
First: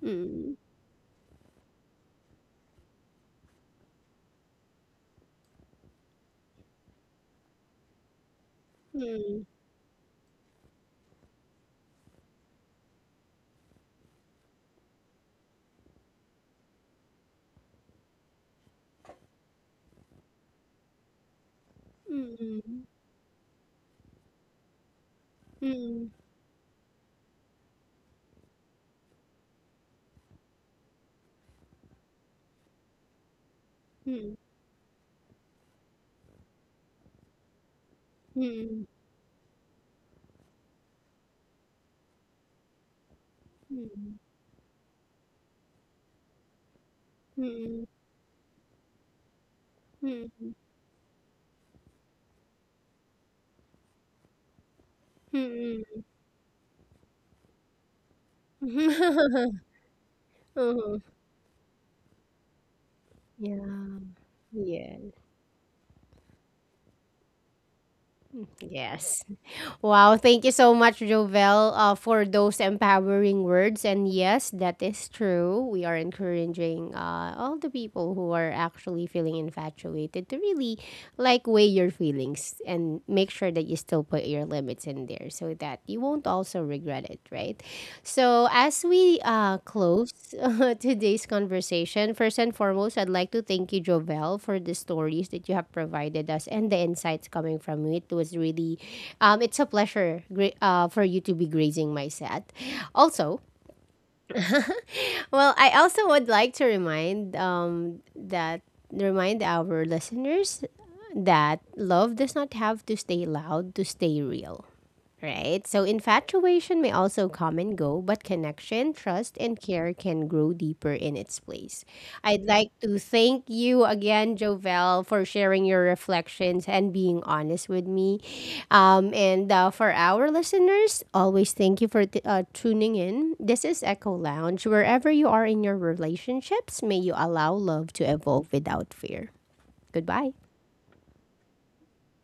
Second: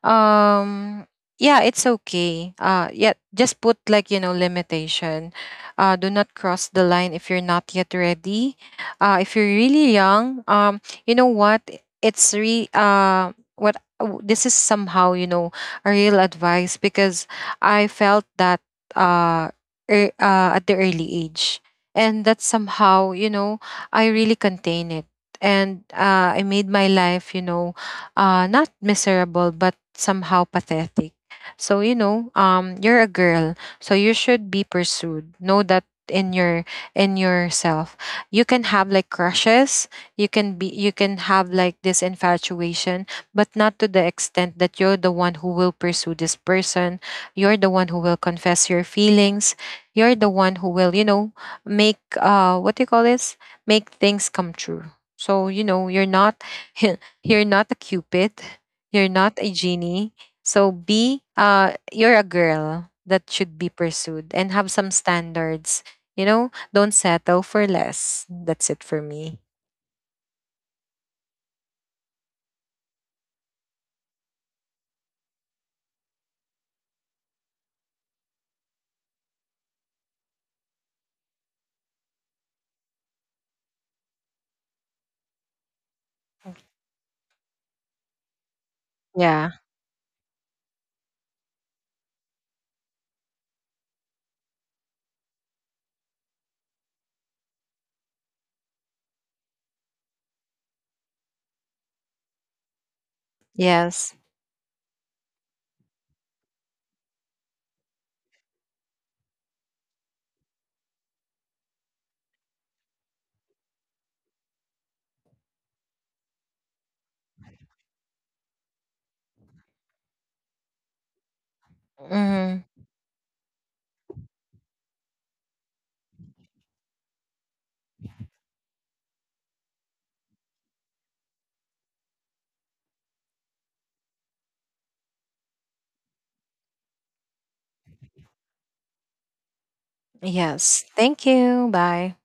[SPEAKER 2] um, yeah, it's okay, uh, yeah, just put like, you know, limitation. Uh, do not cross the line if you're not yet ready. Uh, if
[SPEAKER 1] Mm,
[SPEAKER 2] you're really young, um, you know what, it's re what w- this is somehow, you know, a real advice because I felt that, uh, at the early age, and that
[SPEAKER 1] mm,
[SPEAKER 2] somehow, you know, I really contain it. And
[SPEAKER 1] mm,
[SPEAKER 2] I made my life, you know, not miserable, but somehow pathetic. So, you know, you're a girl, so you
[SPEAKER 1] mm,
[SPEAKER 2] should be pursued. Know that in your, in yourself, you can
[SPEAKER 1] mm,
[SPEAKER 2] have like crushes, you can have like this infatuation, but not to the extent that you're the one who will pursue this person, you're the
[SPEAKER 1] mm,
[SPEAKER 2] one who will confess your feelings, you're
[SPEAKER 1] mm,
[SPEAKER 2] the
[SPEAKER 1] mm,
[SPEAKER 2] one who will, you know, make, uh, what do you call this, make things come true. So you know,
[SPEAKER 1] mm,
[SPEAKER 2] you're not, you're not a Cupid.
[SPEAKER 1] mm,
[SPEAKER 2] You're not
[SPEAKER 1] mm.
[SPEAKER 2] a genie. So be, uh, you're a girl that should be
[SPEAKER 1] Yeah.
[SPEAKER 2] pursued and have some
[SPEAKER 1] Yeah.
[SPEAKER 2] standards. You know, don't settle for less. That's it for
[SPEAKER 1] Yes.
[SPEAKER 2] me.
[SPEAKER 1] Wow. Thank you so much, Jovel, for those empowering words. And yes, that is true. We are encouraging all the people who are actually feeling infatuated to really like weigh your feelings and make sure that you still put your limits in there so that you won't also regret it, right? So, as we
[SPEAKER 2] Yeah.
[SPEAKER 1] close today's conversation, first and foremost, I'd like to thank you, Jovel, for the stories that you have provided us and the insights coming from you. It was really, it's a pleasure gra- for you to be grazing my set. Also,
[SPEAKER 2] Yes.
[SPEAKER 1] well, I also would like to remind that remind our listeners that love does not have to stay loud to stay real. Right? So infatuation may also come and go, but connection, trust, and care can grow deeper in its place. I'd
[SPEAKER 2] Hmm.
[SPEAKER 1] like to thank you again, Jovel, for sharing your reflections and being honest with me. And for our listeners, always thank you for t- tuning in. This is Echo Lounge. Wherever you are in your relationships, may you allow love to evolve without fear. Goodbye.
[SPEAKER 2] Yes. Thank you. Bye.